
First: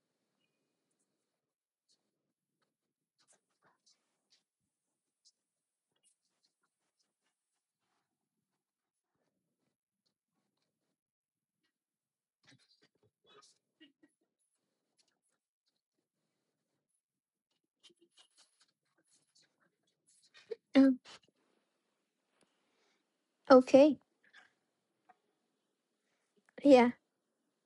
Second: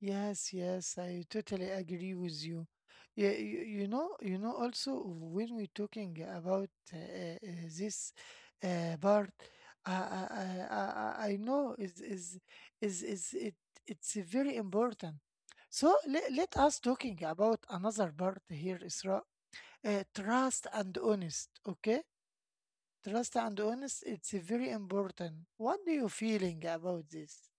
A: Yes, yes, I totally agree with you. Yeah, you, you know, also when we're talking about this part, I know is it it's very important. So let us talking about another part here, Isra. Trust
B: Mm,
A: and honest, okay? Trust and
B: okay,
A: honest, it's very important. What do you feeling
B: yeah.
A: about this?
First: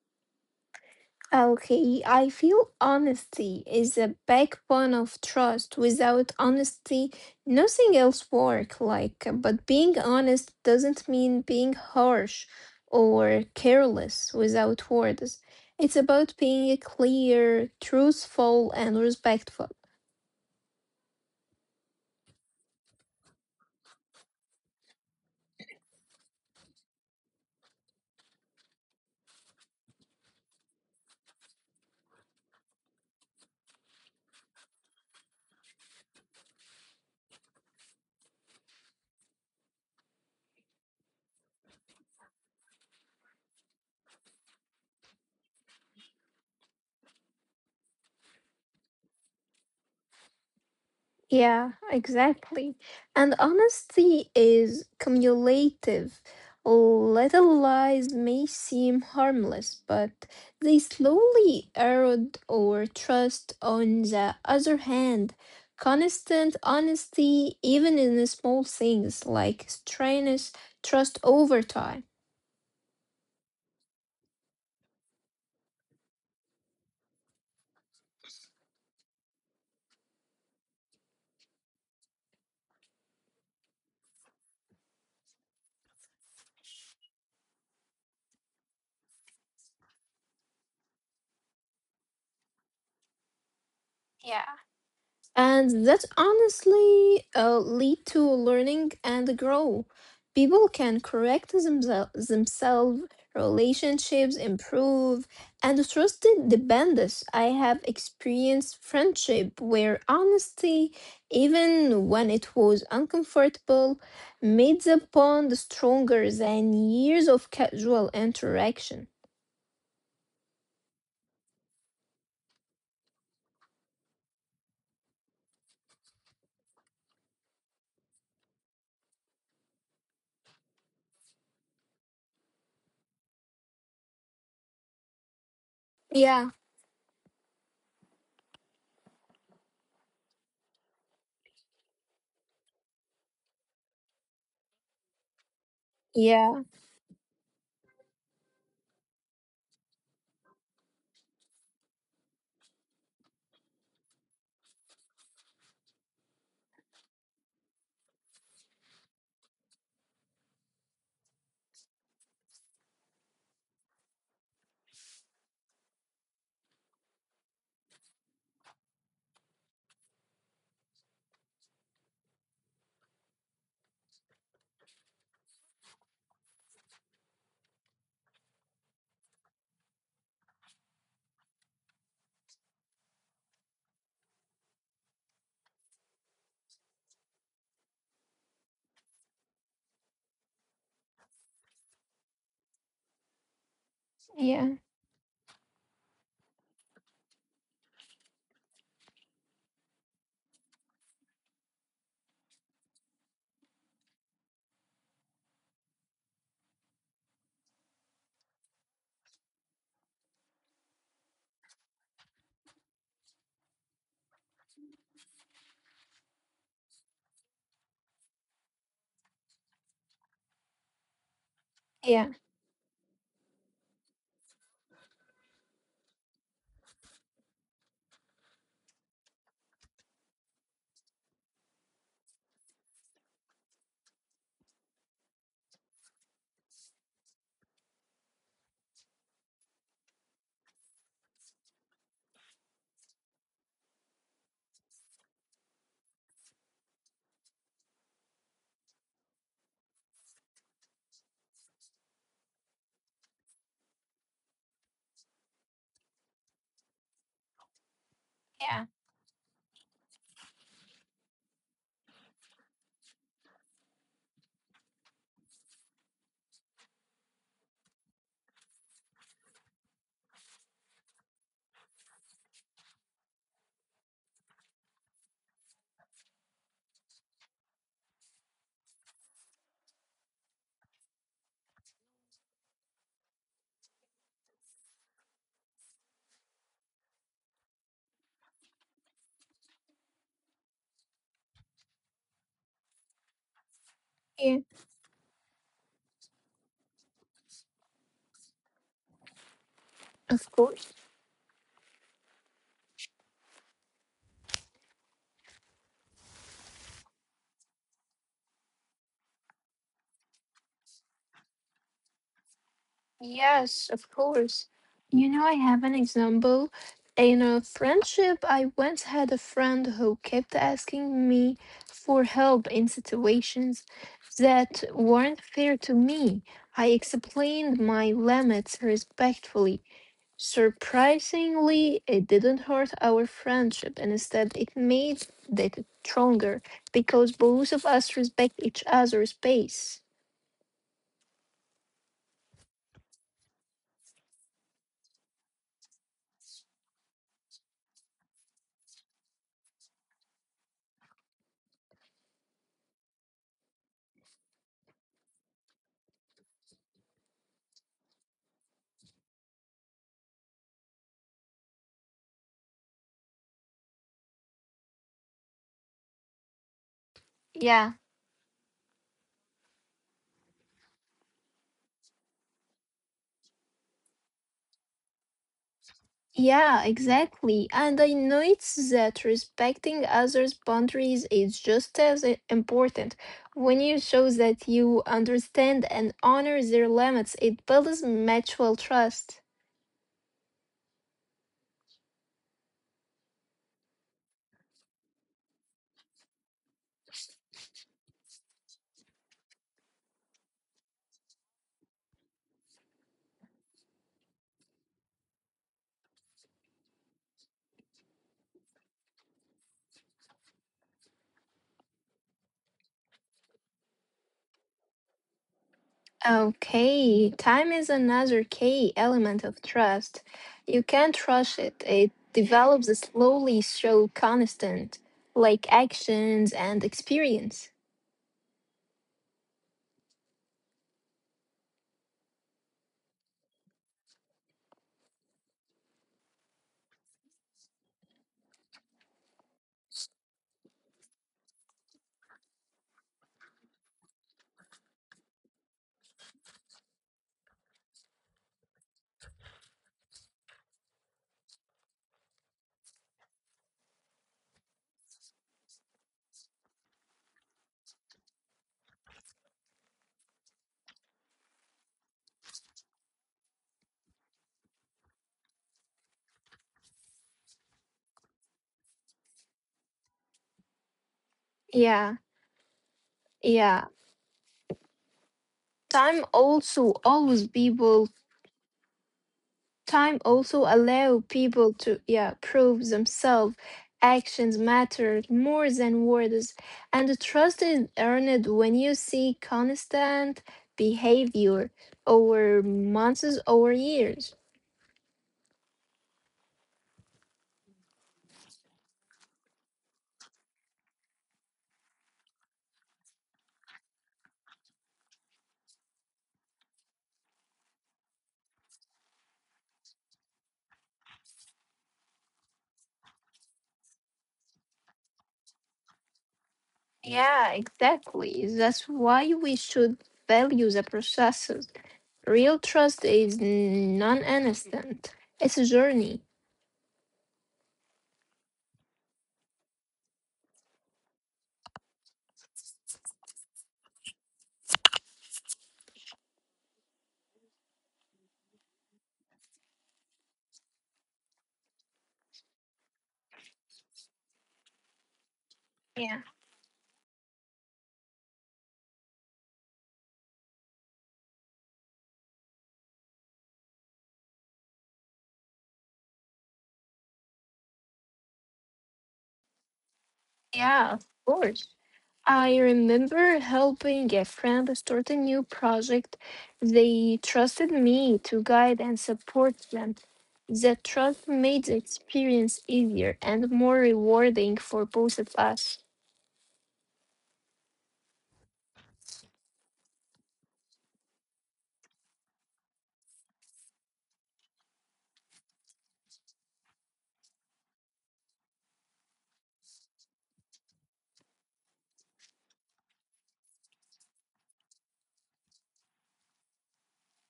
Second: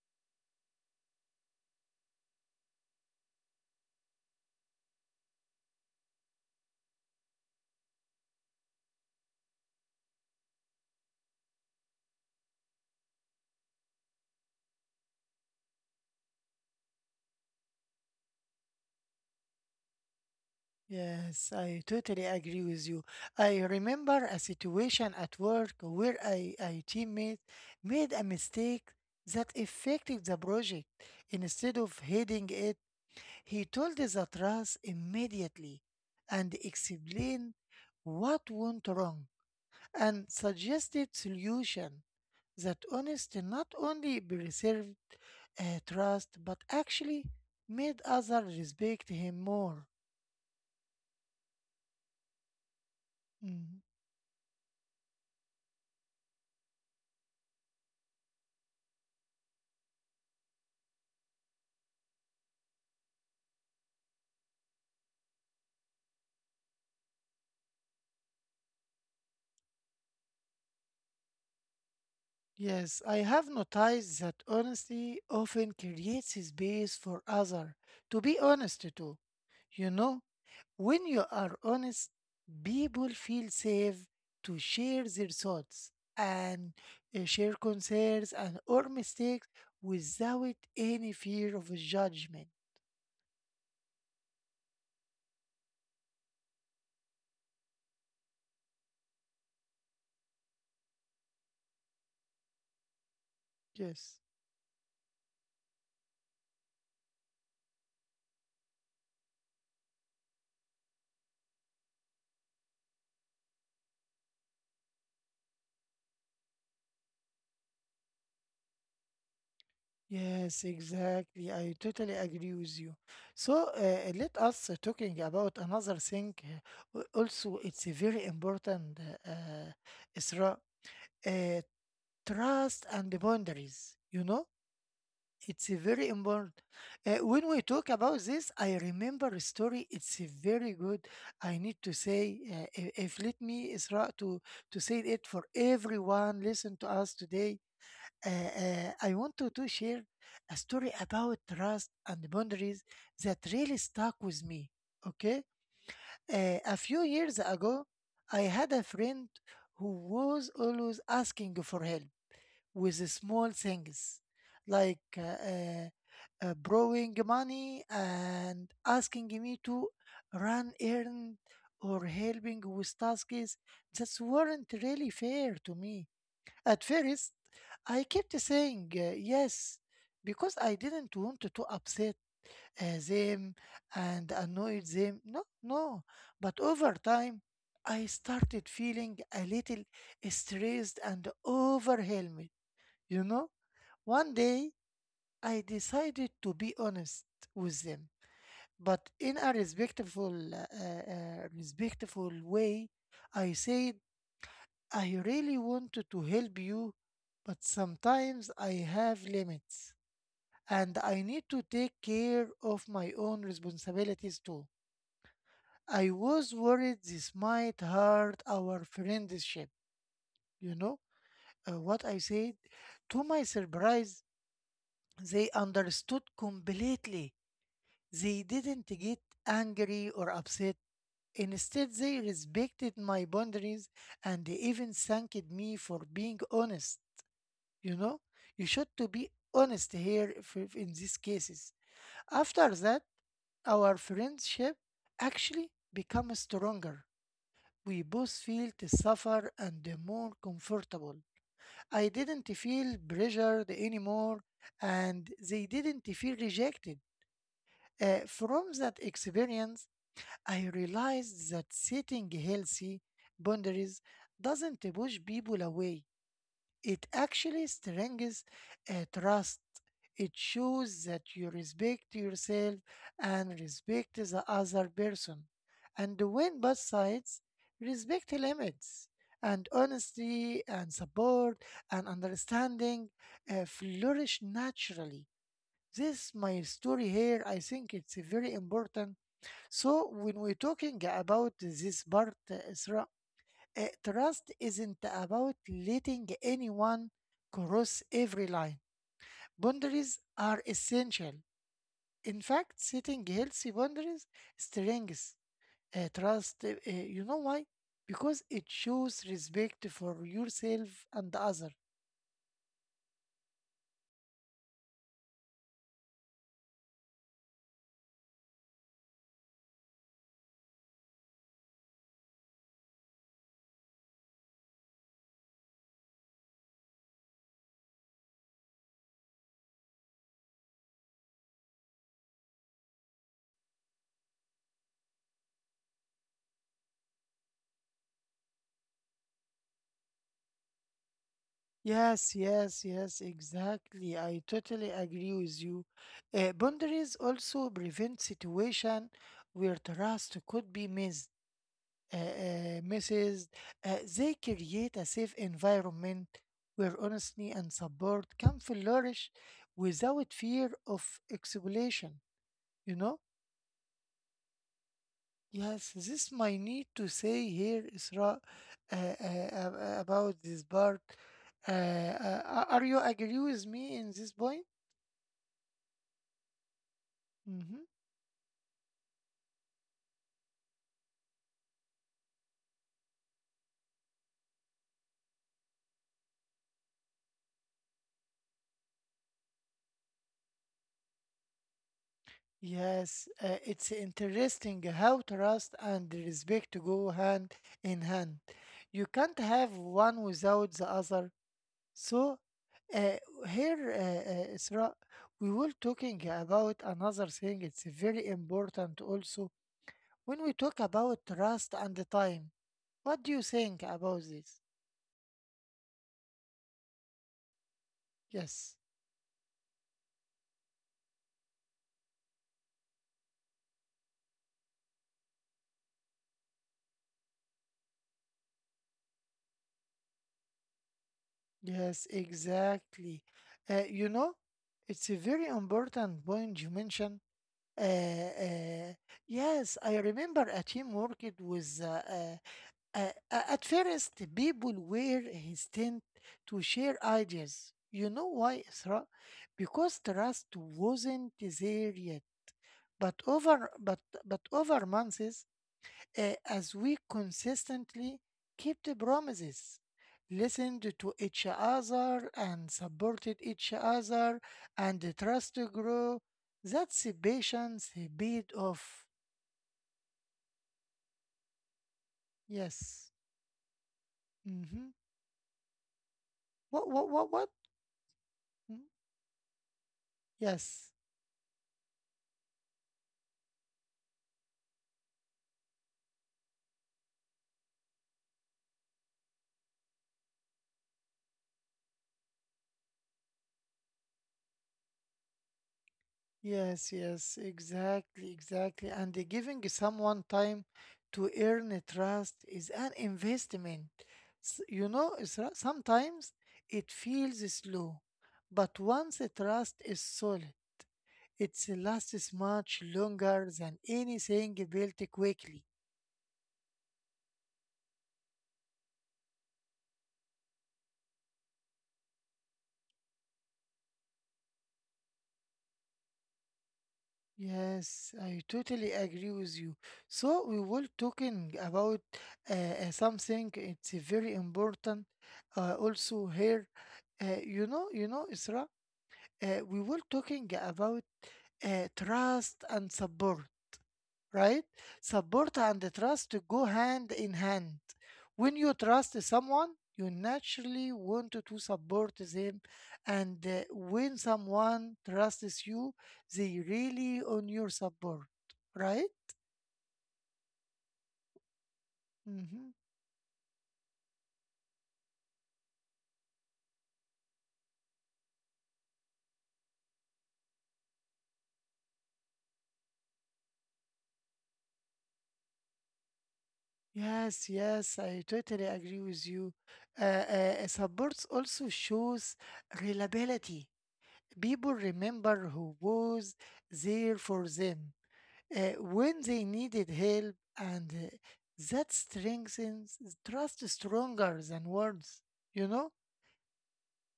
B: Okay, I feel honesty is a backbone of trust. Without honesty, nothing else work like, but being honest doesn't mean being harsh or careless without words. It's about being clear, truthful, and respectful.
A: Yes, I totally agree with you. I remember a situation at work where I, a teammate made a mistake that affected the project. Instead of heading it, he told the trust immediately and explained what went wrong and suggested solution. That honesty not only preserved trust but actually made others respect him more.
B: Yeah, exactly. And
A: Mm.
B: honesty is cumulative. Little lies may seem harmless, but they slowly erode our trust. On the other hand, constant honesty, even in the small things like strange trust over time.
A: Yes, I have noticed that honesty often creates space for others to be honest too. You know, when you are honest, people feel safe to share their thoughts and share concerns and or mistakes without any fear of judgment.
B: Yeah. And that honestly lead to learning and grow. People can correct themselves,
A: Yes.
B: relationships improve, and trust depends. I have experienced friendship where honesty, even when it was uncomfortable, made the bond stronger than years of casual interaction.
A: Yes, exactly. I totally agree with you. So let us talking about another thing. Also, it's a very important, Isra, uh, trust and the boundaries. You know, it's a very
B: Yeah,
A: important. When we talk about this, I remember a story. It's a very good. I need to say, if let me, Isra, to say it for everyone.
B: yeah,
A: Listen to us today. Uh, I want to share a story about trust and boundaries that really stuck with me. Okay, a few years ago, I had a friend who was always asking for help with small things like borrowing money and asking me to run errand or helping with tasks that weren't really fair to me. At first, I kept saying yes because I didn't want to upset them and annoy them. No, no. But over time, I started feeling a little stressed and overwhelmed, you know? One
B: yeah,
A: day, I decided to be honest with them, but in a respectful, respectful way. I said, I really wanted to help you, but sometimes I have limits and I need to take care of my own responsibilities too. I was worried this might hurt our friendship, you know? What
B: yeah,
A: I said, to my surprise, they understood completely. They didn't get angry or upset. Instead, they respected my boundaries and they even thanked me for being honest. You know, you should to be honest here if in these cases. After that, our friendship actually became stronger. We both feel to suffer and the more comfortable. I didn't feel pressured anymore and they didn't feel rejected. From
B: yeah,
A: that experience, I realized that setting healthy boundaries doesn't push people away. It actually strengthens trust. It shows that you respect yourself and respect the other person. And when both sides respect limits, and honesty and support and understanding flourish naturally. This my story here. I think it's very important. So when we're talking about this part, Isra,
B: yeah,
A: trust isn't about letting anyone cross every line. Boundaries
B: of
A: are
B: course.
A: essential. In fact, setting healthy boundaries strengthens trust. You know why? Because it shows respect for yourself and others.
B: Yes, of course. You know, I have an example. In a friendship, I once had a friend who kept asking me for help in situations that weren't fair to me. I explained my limits respectfully. Surprisingly, it didn't hurt our friendship. And instead, it made it stronger because both of us respect each other's space.
A: Yes, yes, yes, exactly. I totally agree with you. Boundaries also prevent situation where trust could be missed, misses. They create a safe environment where honesty and support can flourish without fear of exploitation. You know? Yes, this my need to say here, Isra,
B: Yeah.
A: about this part. Are you agree with me in this point? Mhm.
B: Yeah, exactly. And I noticed that respecting others' boundaries is just as important. When you show that you understand and honor their limits, it builds mutual trust.
A: Yes, it's interesting how trust and respect go hand in hand. You can't have one without the other. So, uh, here, Isra, we were talking about another thing. It's very important also when we talk about trust and the time. What do you think about this? Yes,
B: Okay, time is another key element of trust. You can't rush it, it develops slowly through constant, like actions and experience.
A: yes, exactly. You know, it's a very important point you mentioned. Uh, uh, yes, I remember a team worked with. At first, the people were hesitant to share ideas. You know why, Isra? Because trust wasn't there yet. But over, but but over months, as we consistently kept the promises, listened to each other, and supported each other, and the trust grew. That's the patience paid off. Yes.
B: Yeah,
A: Mm-hmm.
B: yeah.
A: What?
B: Time also always
A: Mm,
B: people
A: yes.
B: Time also allow people to yeah prove themselves. Actions matter more than words and the trust is earned when you see constant behavior over months or years.
A: Yes, yes, exactly, exactly. And the giving someone time to earn a trust is an investment. You know, sometimes it feels slow, but once the trust is solid, it lasts much longer than anything built quickly.
B: Yeah, exactly, that's why we should value the processes. Real trust is non-instant, it's a journey.
A: Yes, I totally agree with you. So we were talking about something it's very important also here. You know, Isra, we were talking about trust and support, right? Support and
B: Yeah,
A: trust go hand in hand. When you trust someone, you naturally want to support them. And when someone trusts you, they really on your support, right?
B: yeah, of course. I
A: Hmm.
B: remember helping a friend start a new project. They trusted me to guide and support them. That trust made the experience easier and more rewarding for both of us.
A: Yes, yes, I totally agree with you. Support also shows reliability. People remember who was there for them when they needed help, and that strengthens trust stronger than words, you know?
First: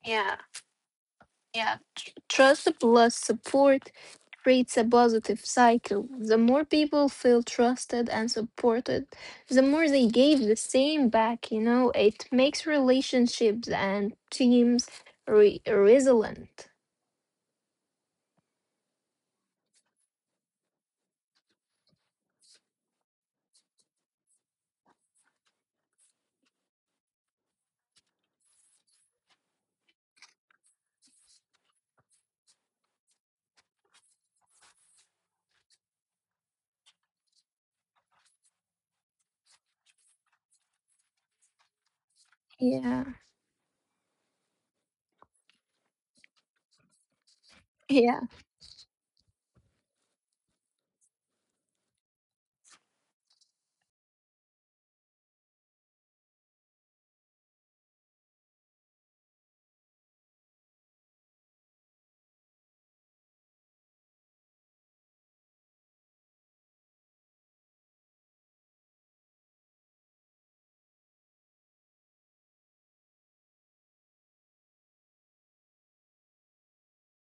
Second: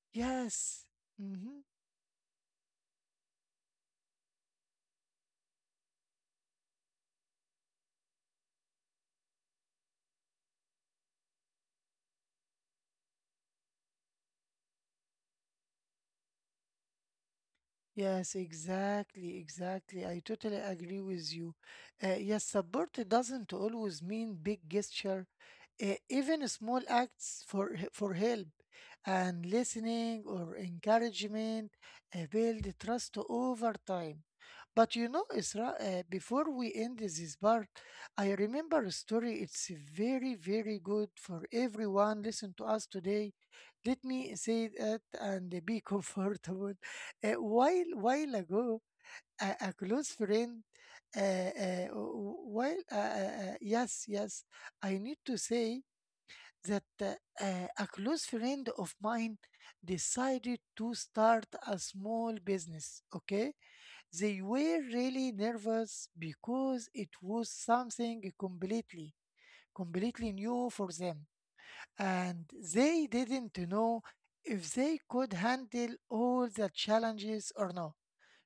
B: Yeah,
A: Yes. Mhm.
B: yeah. Trust plus support creates a positive cycle. The more people feel trusted and supported, the more they give the same back, you know, it makes relationships and teams resilient.
A: Yes, exactly, exactly. I totally agree with you. Yes, support doesn't always mean big gesture. Even small acts for help and listening or encouragement build trust over time. But you know, Isra, before we end this part, I remember a story. It's very, very good for everyone. Listen to us today.
B: Yeah,
A: Let me say that and be comfortable. A while ago,
B: yeah,
A: a close friend, w- while yes, yes, I need to say that a close friend of mine decided to start a small business. Okay, they were really nervous because it was something completely new for them, and they didn't know if they could handle all the challenges or not.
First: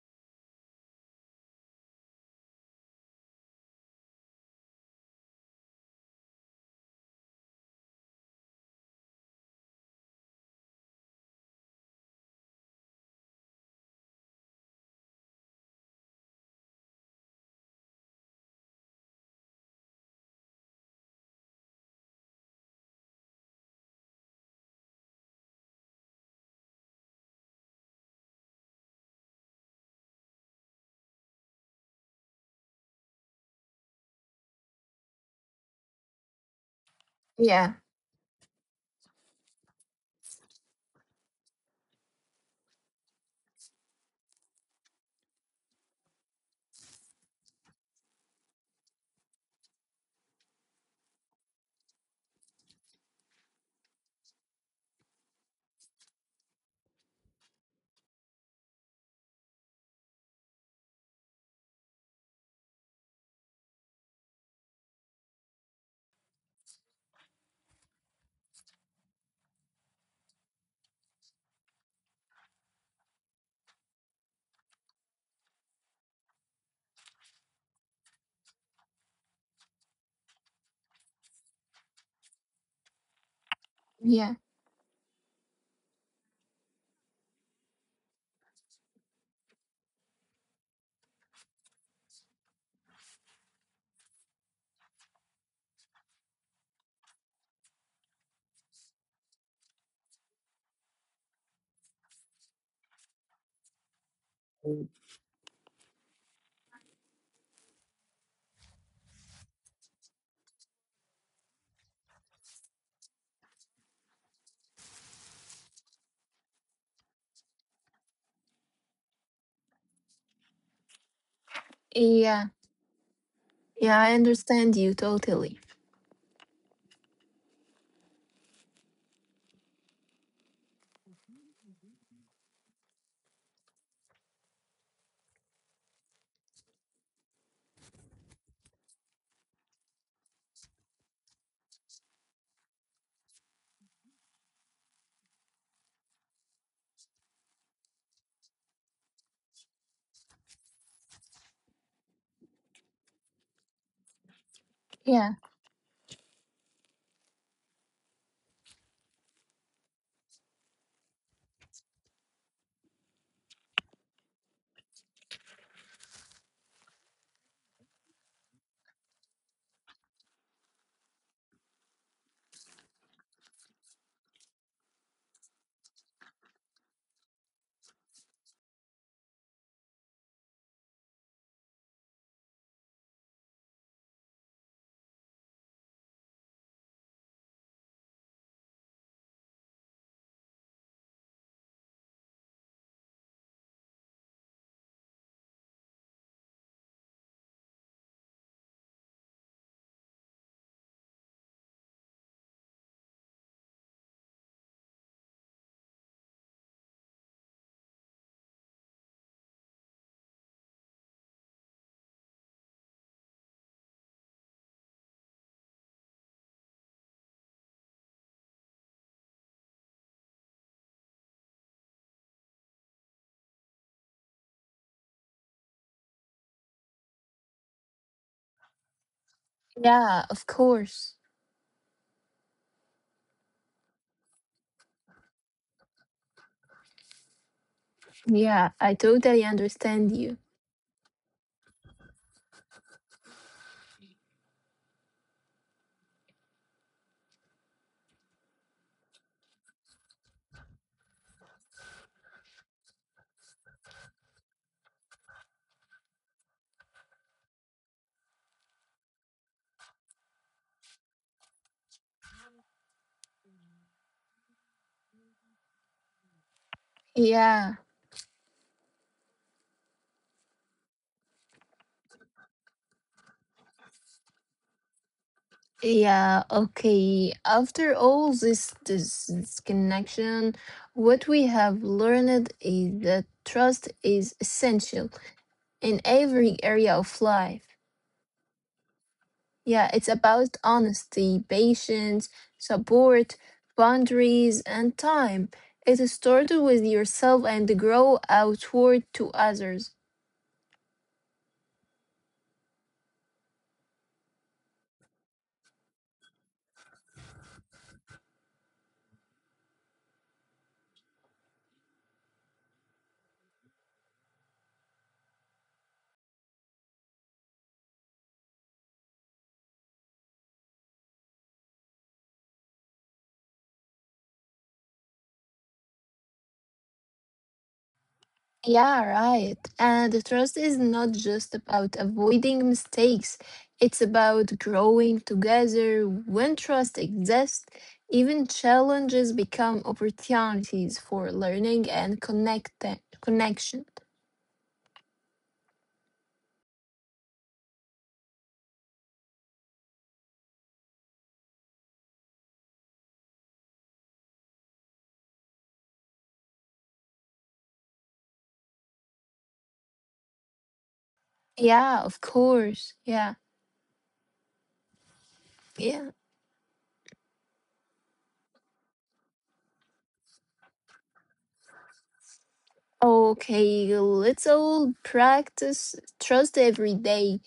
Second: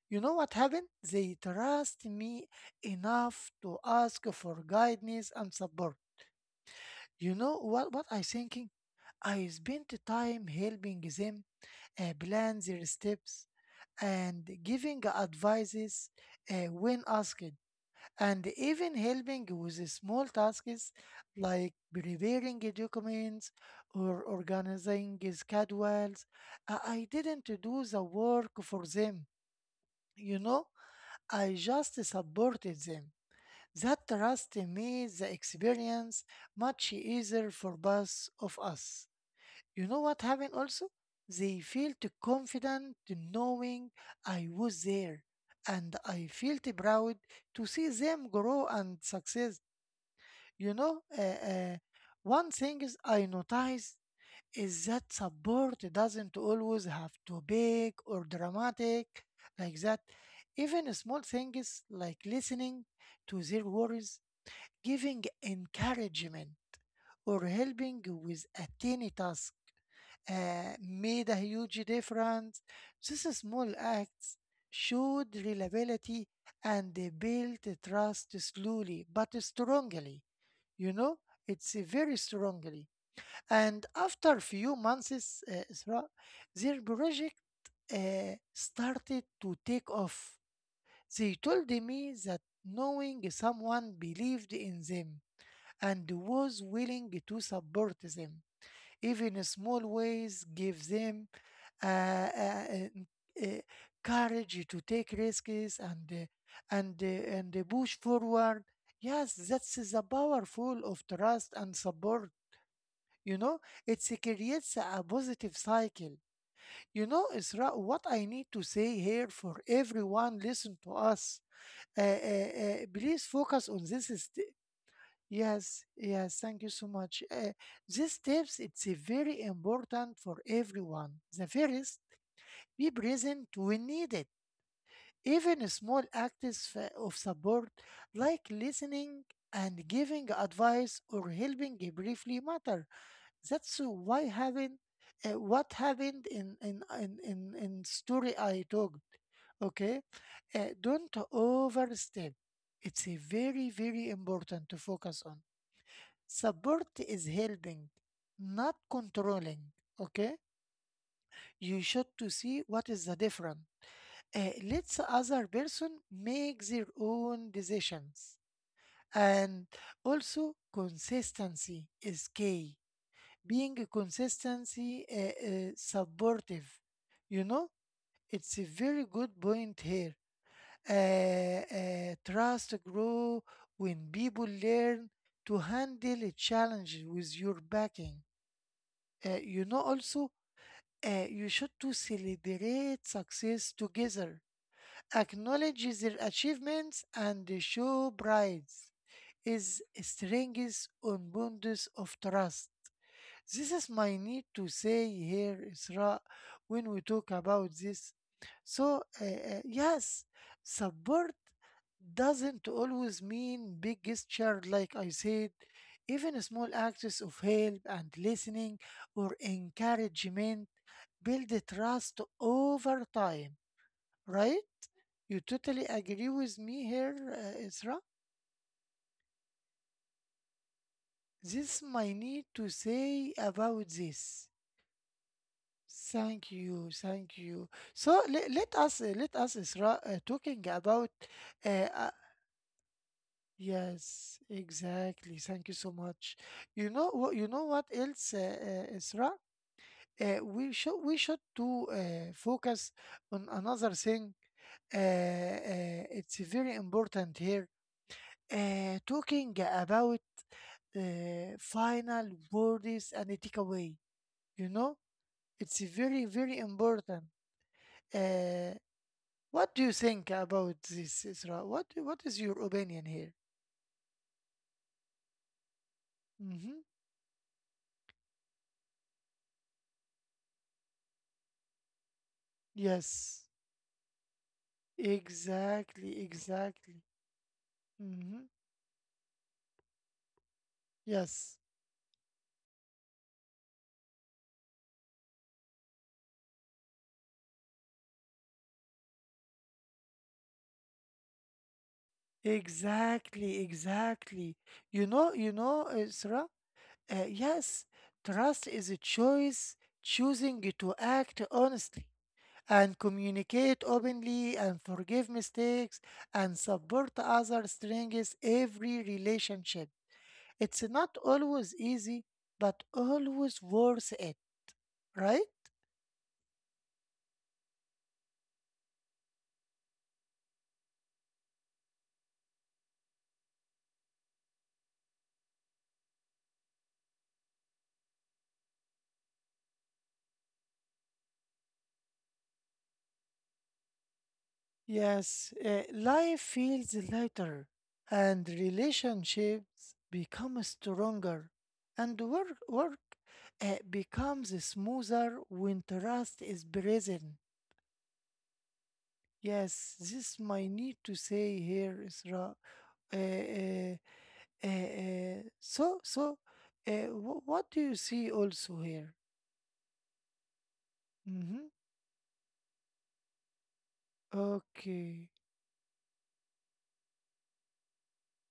A: You know what happened? They trust me enough to ask for guidance and support. You know what I thinking? I spent time helping them plan their steps and giving advices when asked, and even helping with the small tasks like preparing the documents or organizing the schedules. I didn't do the work for them, you know. I just supported them. That trust made the experience much easier for both
B: yeah,
A: of us. You know what happened also? They felt confident knowing I was there, and I felt proud to see them grow and success. You know, uh, uh, One thing is I noticed is that support doesn't always have to big or dramatic like that. Even small things like listening to their worries, giving encouragement, or helping with a tiny task made a huge difference. These small acts showed reliability and they built trust slowly but strongly. You know, it's very strongly. And after few months,
B: yeah,
A: Isra, their project started to take off. They told me that knowing someone believed in them and was willing to support them, even small ways, gave them uh, uh, uh, uh, courage to take risks and push forward. Yes, that's the powerful of trust and support. You know, it creates a positive cycle. You know, Isra, what I need to say here for everyone, listen to us. Please focus on this.
B: yeah,
A: Yes,
B: yeah. I
A: yes, thank you so
B: understand you
A: much.
B: totally.
A: These tips, it's a very important for everyone. The first, be present when needed. Even small acts of support, like listening and giving advice or helping briefly matter. That's so, why having, what happened in story I talked. Okay, don't overstep. It's a very very important to focus on. Support is helping,
B: Yeah,
A: not controlling. Okay, you should to see what is the difference. Let's other person make their own decisions, and also consistency is key, being a consistency supportive, you know, it's a very good point here. Trust grow when people learn to handle a challenge with your backing. You know also, you should to celebrate success together, acknowledge their achievements and show pride is strengths on bonds of trust. This is my need to say here, Isra, when we talk about this. So, yes, support doesn't always mean big gesture, like I said. Even small acts of help and listening or encouragement build the trust over time, right? You totally agree with me here, Isra? This is my need to say about
B: yeah, of
A: this.
B: course.
A: Thank you, thank you. So let us Isra, talking about uh,
B: Yeah,
A: uh,
B: I totally understand you.
A: yes, exactly. Thank you so much. You know what? You know what else, Isra? We should do focus on another thing. It's very important here. Talking about uh, final words and takeaway. You know, it's very very important.
B: Yeah,
A: Uh, What do you think about this, Isra? What is your opinion here?
B: yeah,
A: Mm-hmm.
B: okay. After all this connection, what we have learned is that trust
A: Yes,
B: is essential in every
A: exactly,
B: area of
A: exactly.
B: life.
A: Mm-hmm.
B: Yeah, it's about
A: Yes,
B: honesty, patience, support, boundaries, and time. It started with yourself and grow outward to others.
A: exactly, exactly. You know, Isra. Yes, trust is a choice, choosing to act honestly and communicate openly and forgive mistakes and support others strengthens every relationship. It's not always easy, but always worth it, right?
B: Yeah, right. And the trust is not just about avoiding mistakes. It's about growing together. When trust exists, even challenges become opportunities for learning and connection.
A: Yes, life feels lighter and relationships become stronger and work becomes smoother when trust is present. Yes, this my need to say here, Isra.
B: Yeah,
A: Uh,
B: of
A: uh,
B: course. Yeah.
A: uh, uh, so, so, uh,
B: Yeah.
A: wh- what do you see also here? Mm-hmm.
B: Okay,
A: Okay.
B: let's all practice trust every day.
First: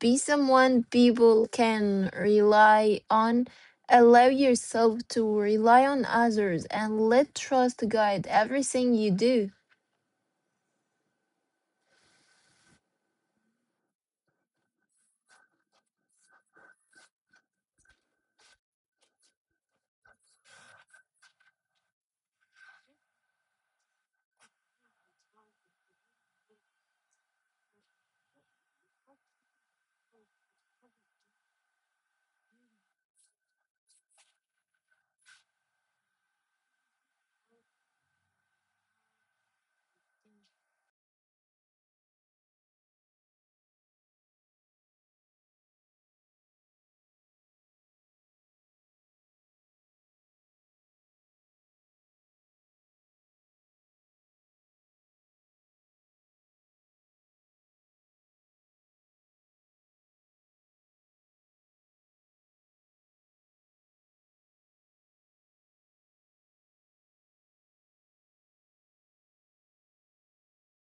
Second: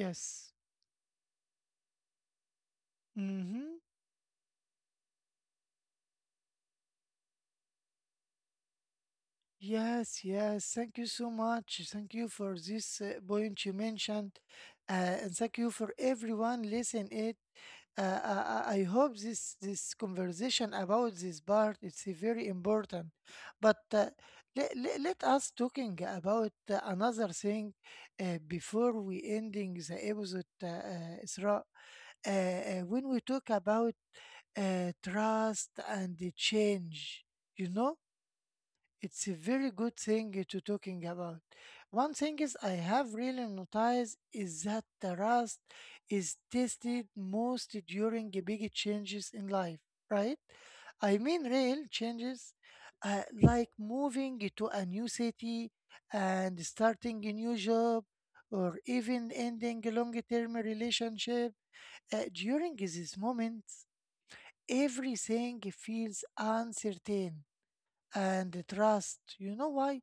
B: Be someone people can rely on.
A: Mm-hmm.
B: Allow yourself to rely on others and let trust guide everything you do.
A: Yes, yes. Thank you so much. Thank you for this point you mentioned, and thank you for everyone listening. It. I hope this conversation about this part it's very important. But let us talking about another thing before we ending the episode, Isra. When we talk about trust and the change, you know, it's a very good thing to talking about. One thing is I have really noticed is that the rust is tested most during the big changes in life, right? I mean real changes, like moving to a new city and starting a new job, or even ending a long-term relationship. During these moments, everything feels uncertain and the trust. You know why?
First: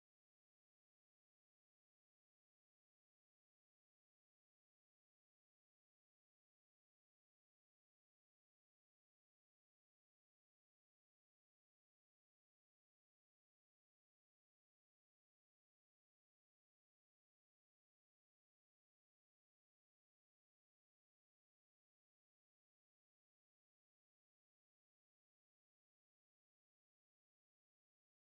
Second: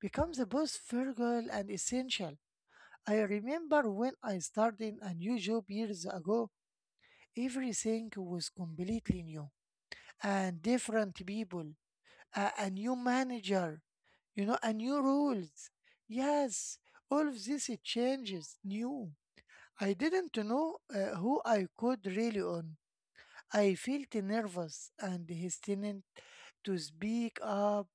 A: Becomes both frugal and essential. I remember when I started a new job years ago, everything was completely new and different people, a new manager, you know, and new rules. Yes, all of this it changes new. I didn't know who I could rely on. I felt nervous and hesitant to speak up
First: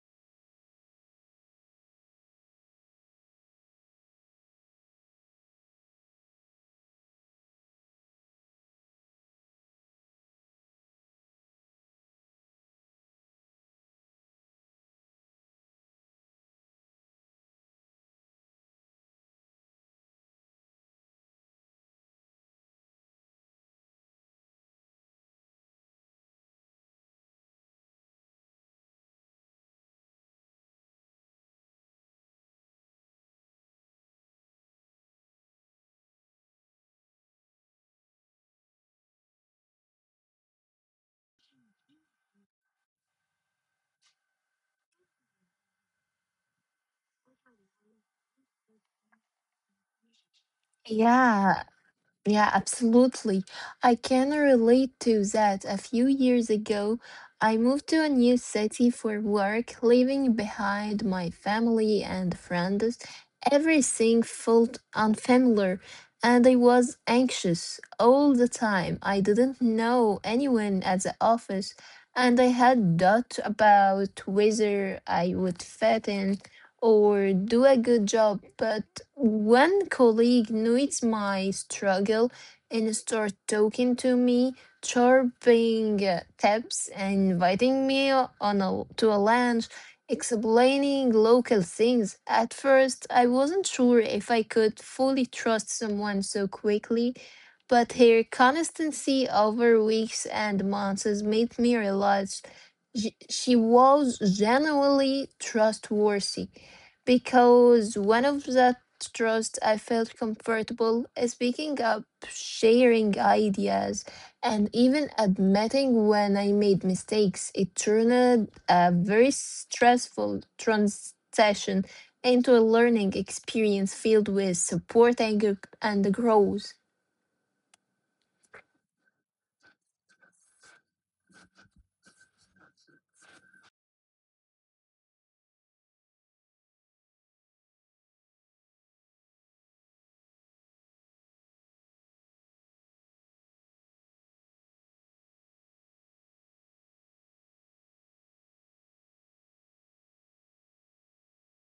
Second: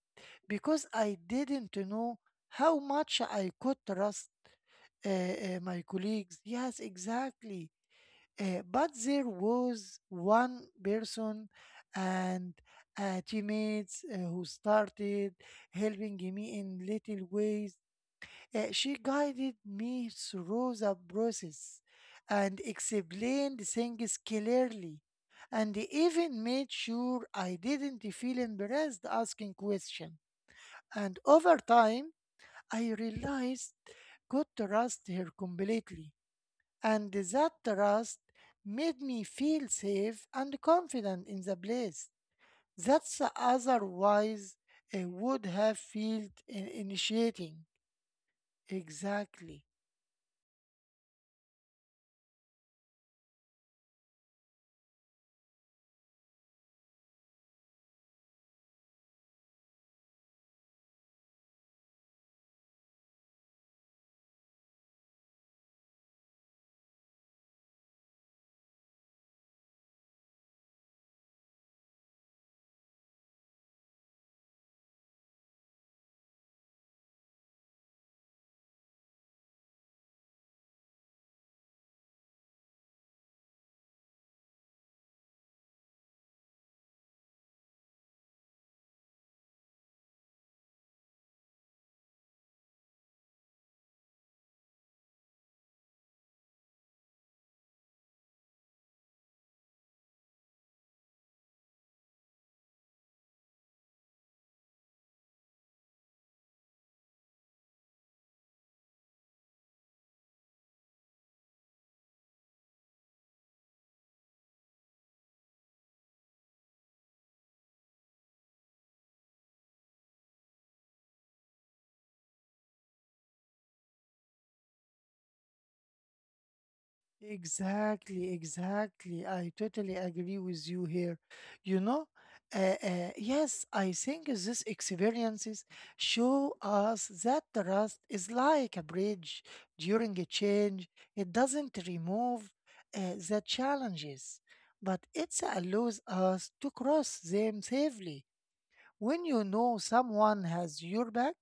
A: because I didn't know how much I could trust my colleagues. Yes, exactly. But there was one person and teammates who started helping me in little ways. She guided me through the process and explained things clearly and even made sure I didn't feel embarrassed asking questions. And over time, I realized could trust her completely, and that trust made me feel safe and confident in the place. That's otherwise I would have felt initiating. Exactly.
B: Yeah, yeah, absolutely. I can relate to that. A few years ago, I moved to a new city for work, leaving behind my family and friends. Everything felt unfamiliar, and I was anxious all the time. I didn't know anyone at the office, and I had doubts about whether I would fit in or do a good job, but one colleague noticed my struggle and started talking to me, chirping tips, and inviting me on a, to a lunch, explaining local things. At first, I wasn't sure if I could fully trust someone so quickly but her consistency over weeks and months has made me realize she was genuinely trustworthy because one of that trust I felt comfortable speaking up, sharing ideas, and even admitting when I made mistakes. It turned a very stressful transition into a learning experience filled with support and, and growth.
A: Exactly, exactly. I totally agree with you here. You know, yes, I think these experiences show us that trust is like a bridge during a change. It doesn't remove the challenges, but it allows us to cross them safely. When you know someone has your back,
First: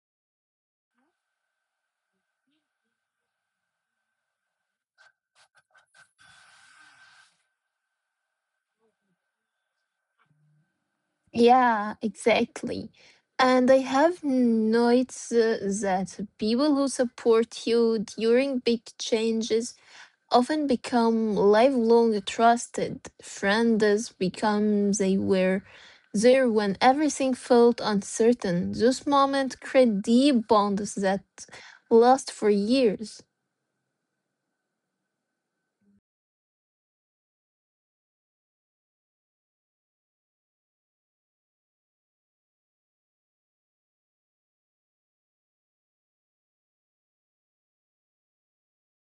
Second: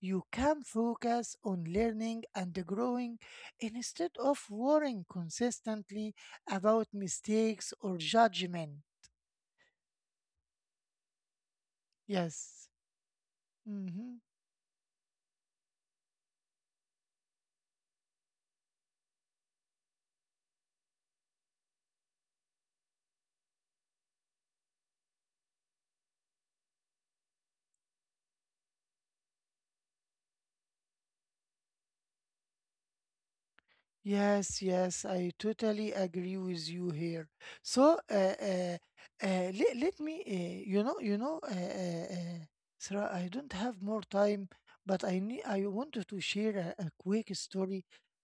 A: you can focus on learning and growing instead of worrying consistently about mistakes or judgment.
B: Yeah,
A: Yes.
B: exactly. And I
A: Mm-hmm.
B: have noticed that people who support you during big changes often become lifelong trusted friends, become they were there when everything felt uncertain. Those moments create deep bonds that last for years.
A: Yes, yes, I totally agree with you here. So, let, let me, you know, Sarah, I don't have more time, but I wanted to share a quick story,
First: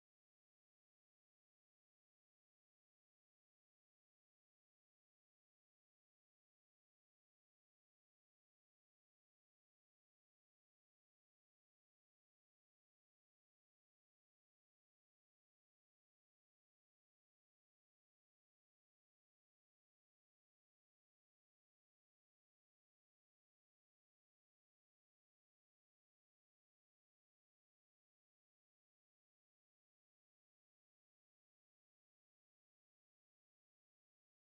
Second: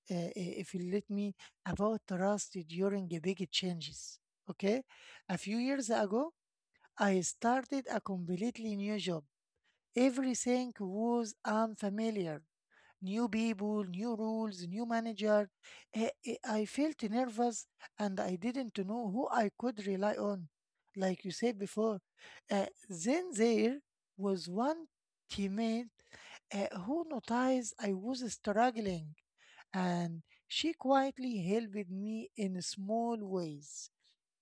A: if you let me, about trust during the big changes. Okay, a few years ago, I started a completely new job. Everything was unfamiliar new people, new rules, new manager. I felt nervous and I didn't know who I could rely on. Like you said before, then there was one teammate who noticed I was struggling and she quietly helped me in small ways,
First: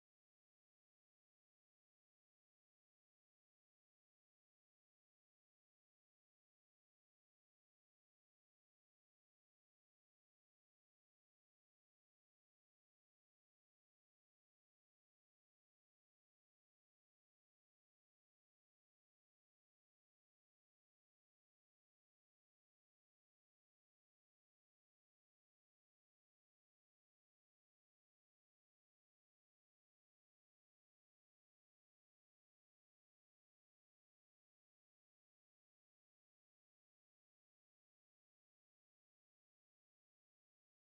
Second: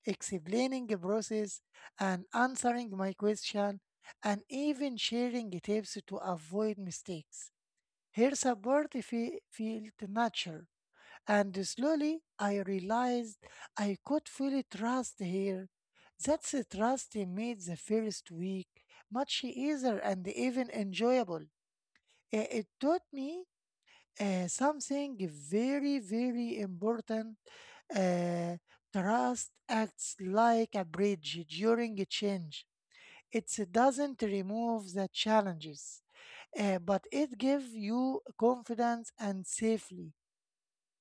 A: explaining the process and answering my question and even sharing tips to avoid mistakes. Here's a bird feel the nature. And slowly I realized I could fully trust her. That's a trust he made the first week much easier and even enjoyable. It taught me something very, very important. Uh, trust acts like a bridge during a change. It doesn't remove the challenges, but it gives you confidence and safely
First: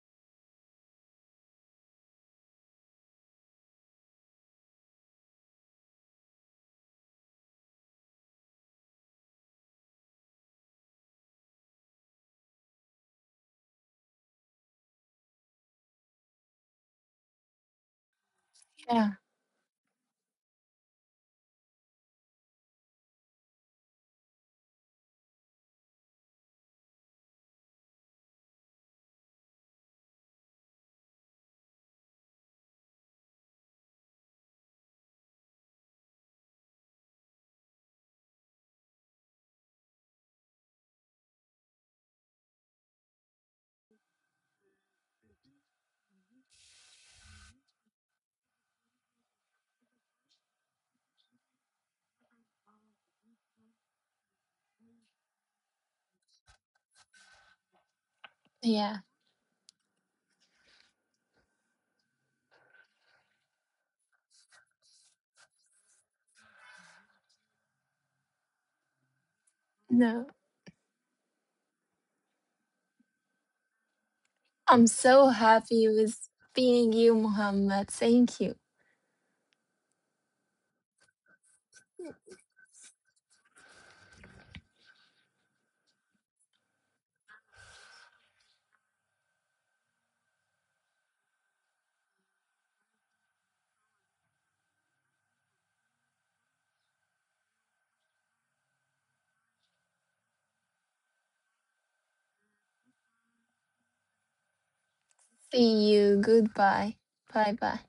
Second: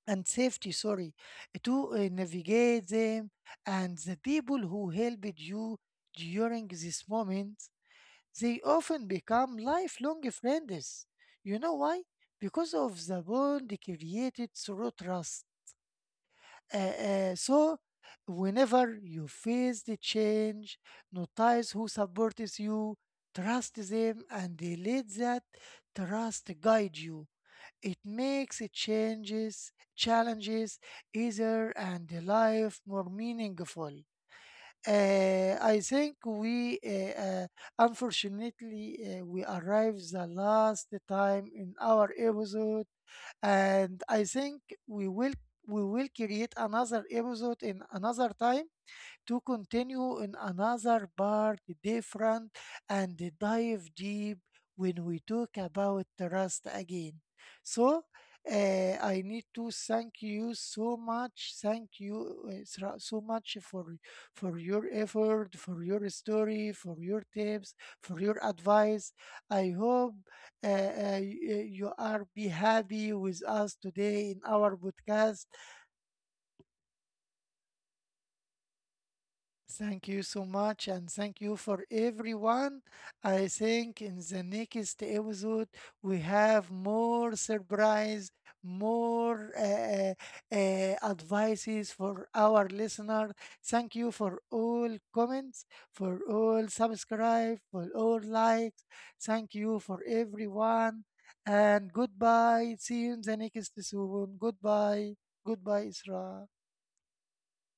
A: and safety sorry to navigate them, and the people who helped you during this moment, they often become lifelong friends. You know why? Because of the bond created through trust. Uh, so whenever
B: Yeah,
A: you face the change, notice who supports you, trust them and they let that trust guide you. It makes it changes challenges easier and life more meaningful. I think we unfortunately we arrived the last time in our episode, and I think we will we will create another episode in another time to continue in another part different and dive deep when we talk about trust again. So,
B: yeah.
A: I need to thank you so much. Thank you so much for your effort, for your story, for your tips, for your advice. I hope
B: No,
A: you are be happy with us today in our
B: I'm so
A: podcast.
B: happy with being you, Muhammad. Thank you.
A: Thank you so much, and thank you for everyone. I think in the next episode we have more surprise, more advices for our listener. Thank you for all comments, for all subscribe, for all likes. Thank you for everyone, and goodbye. See you in the next soon. Goodbye,
B: See
A: goodbye,
B: you.
A: Isra.
B: Goodbye. Bye bye.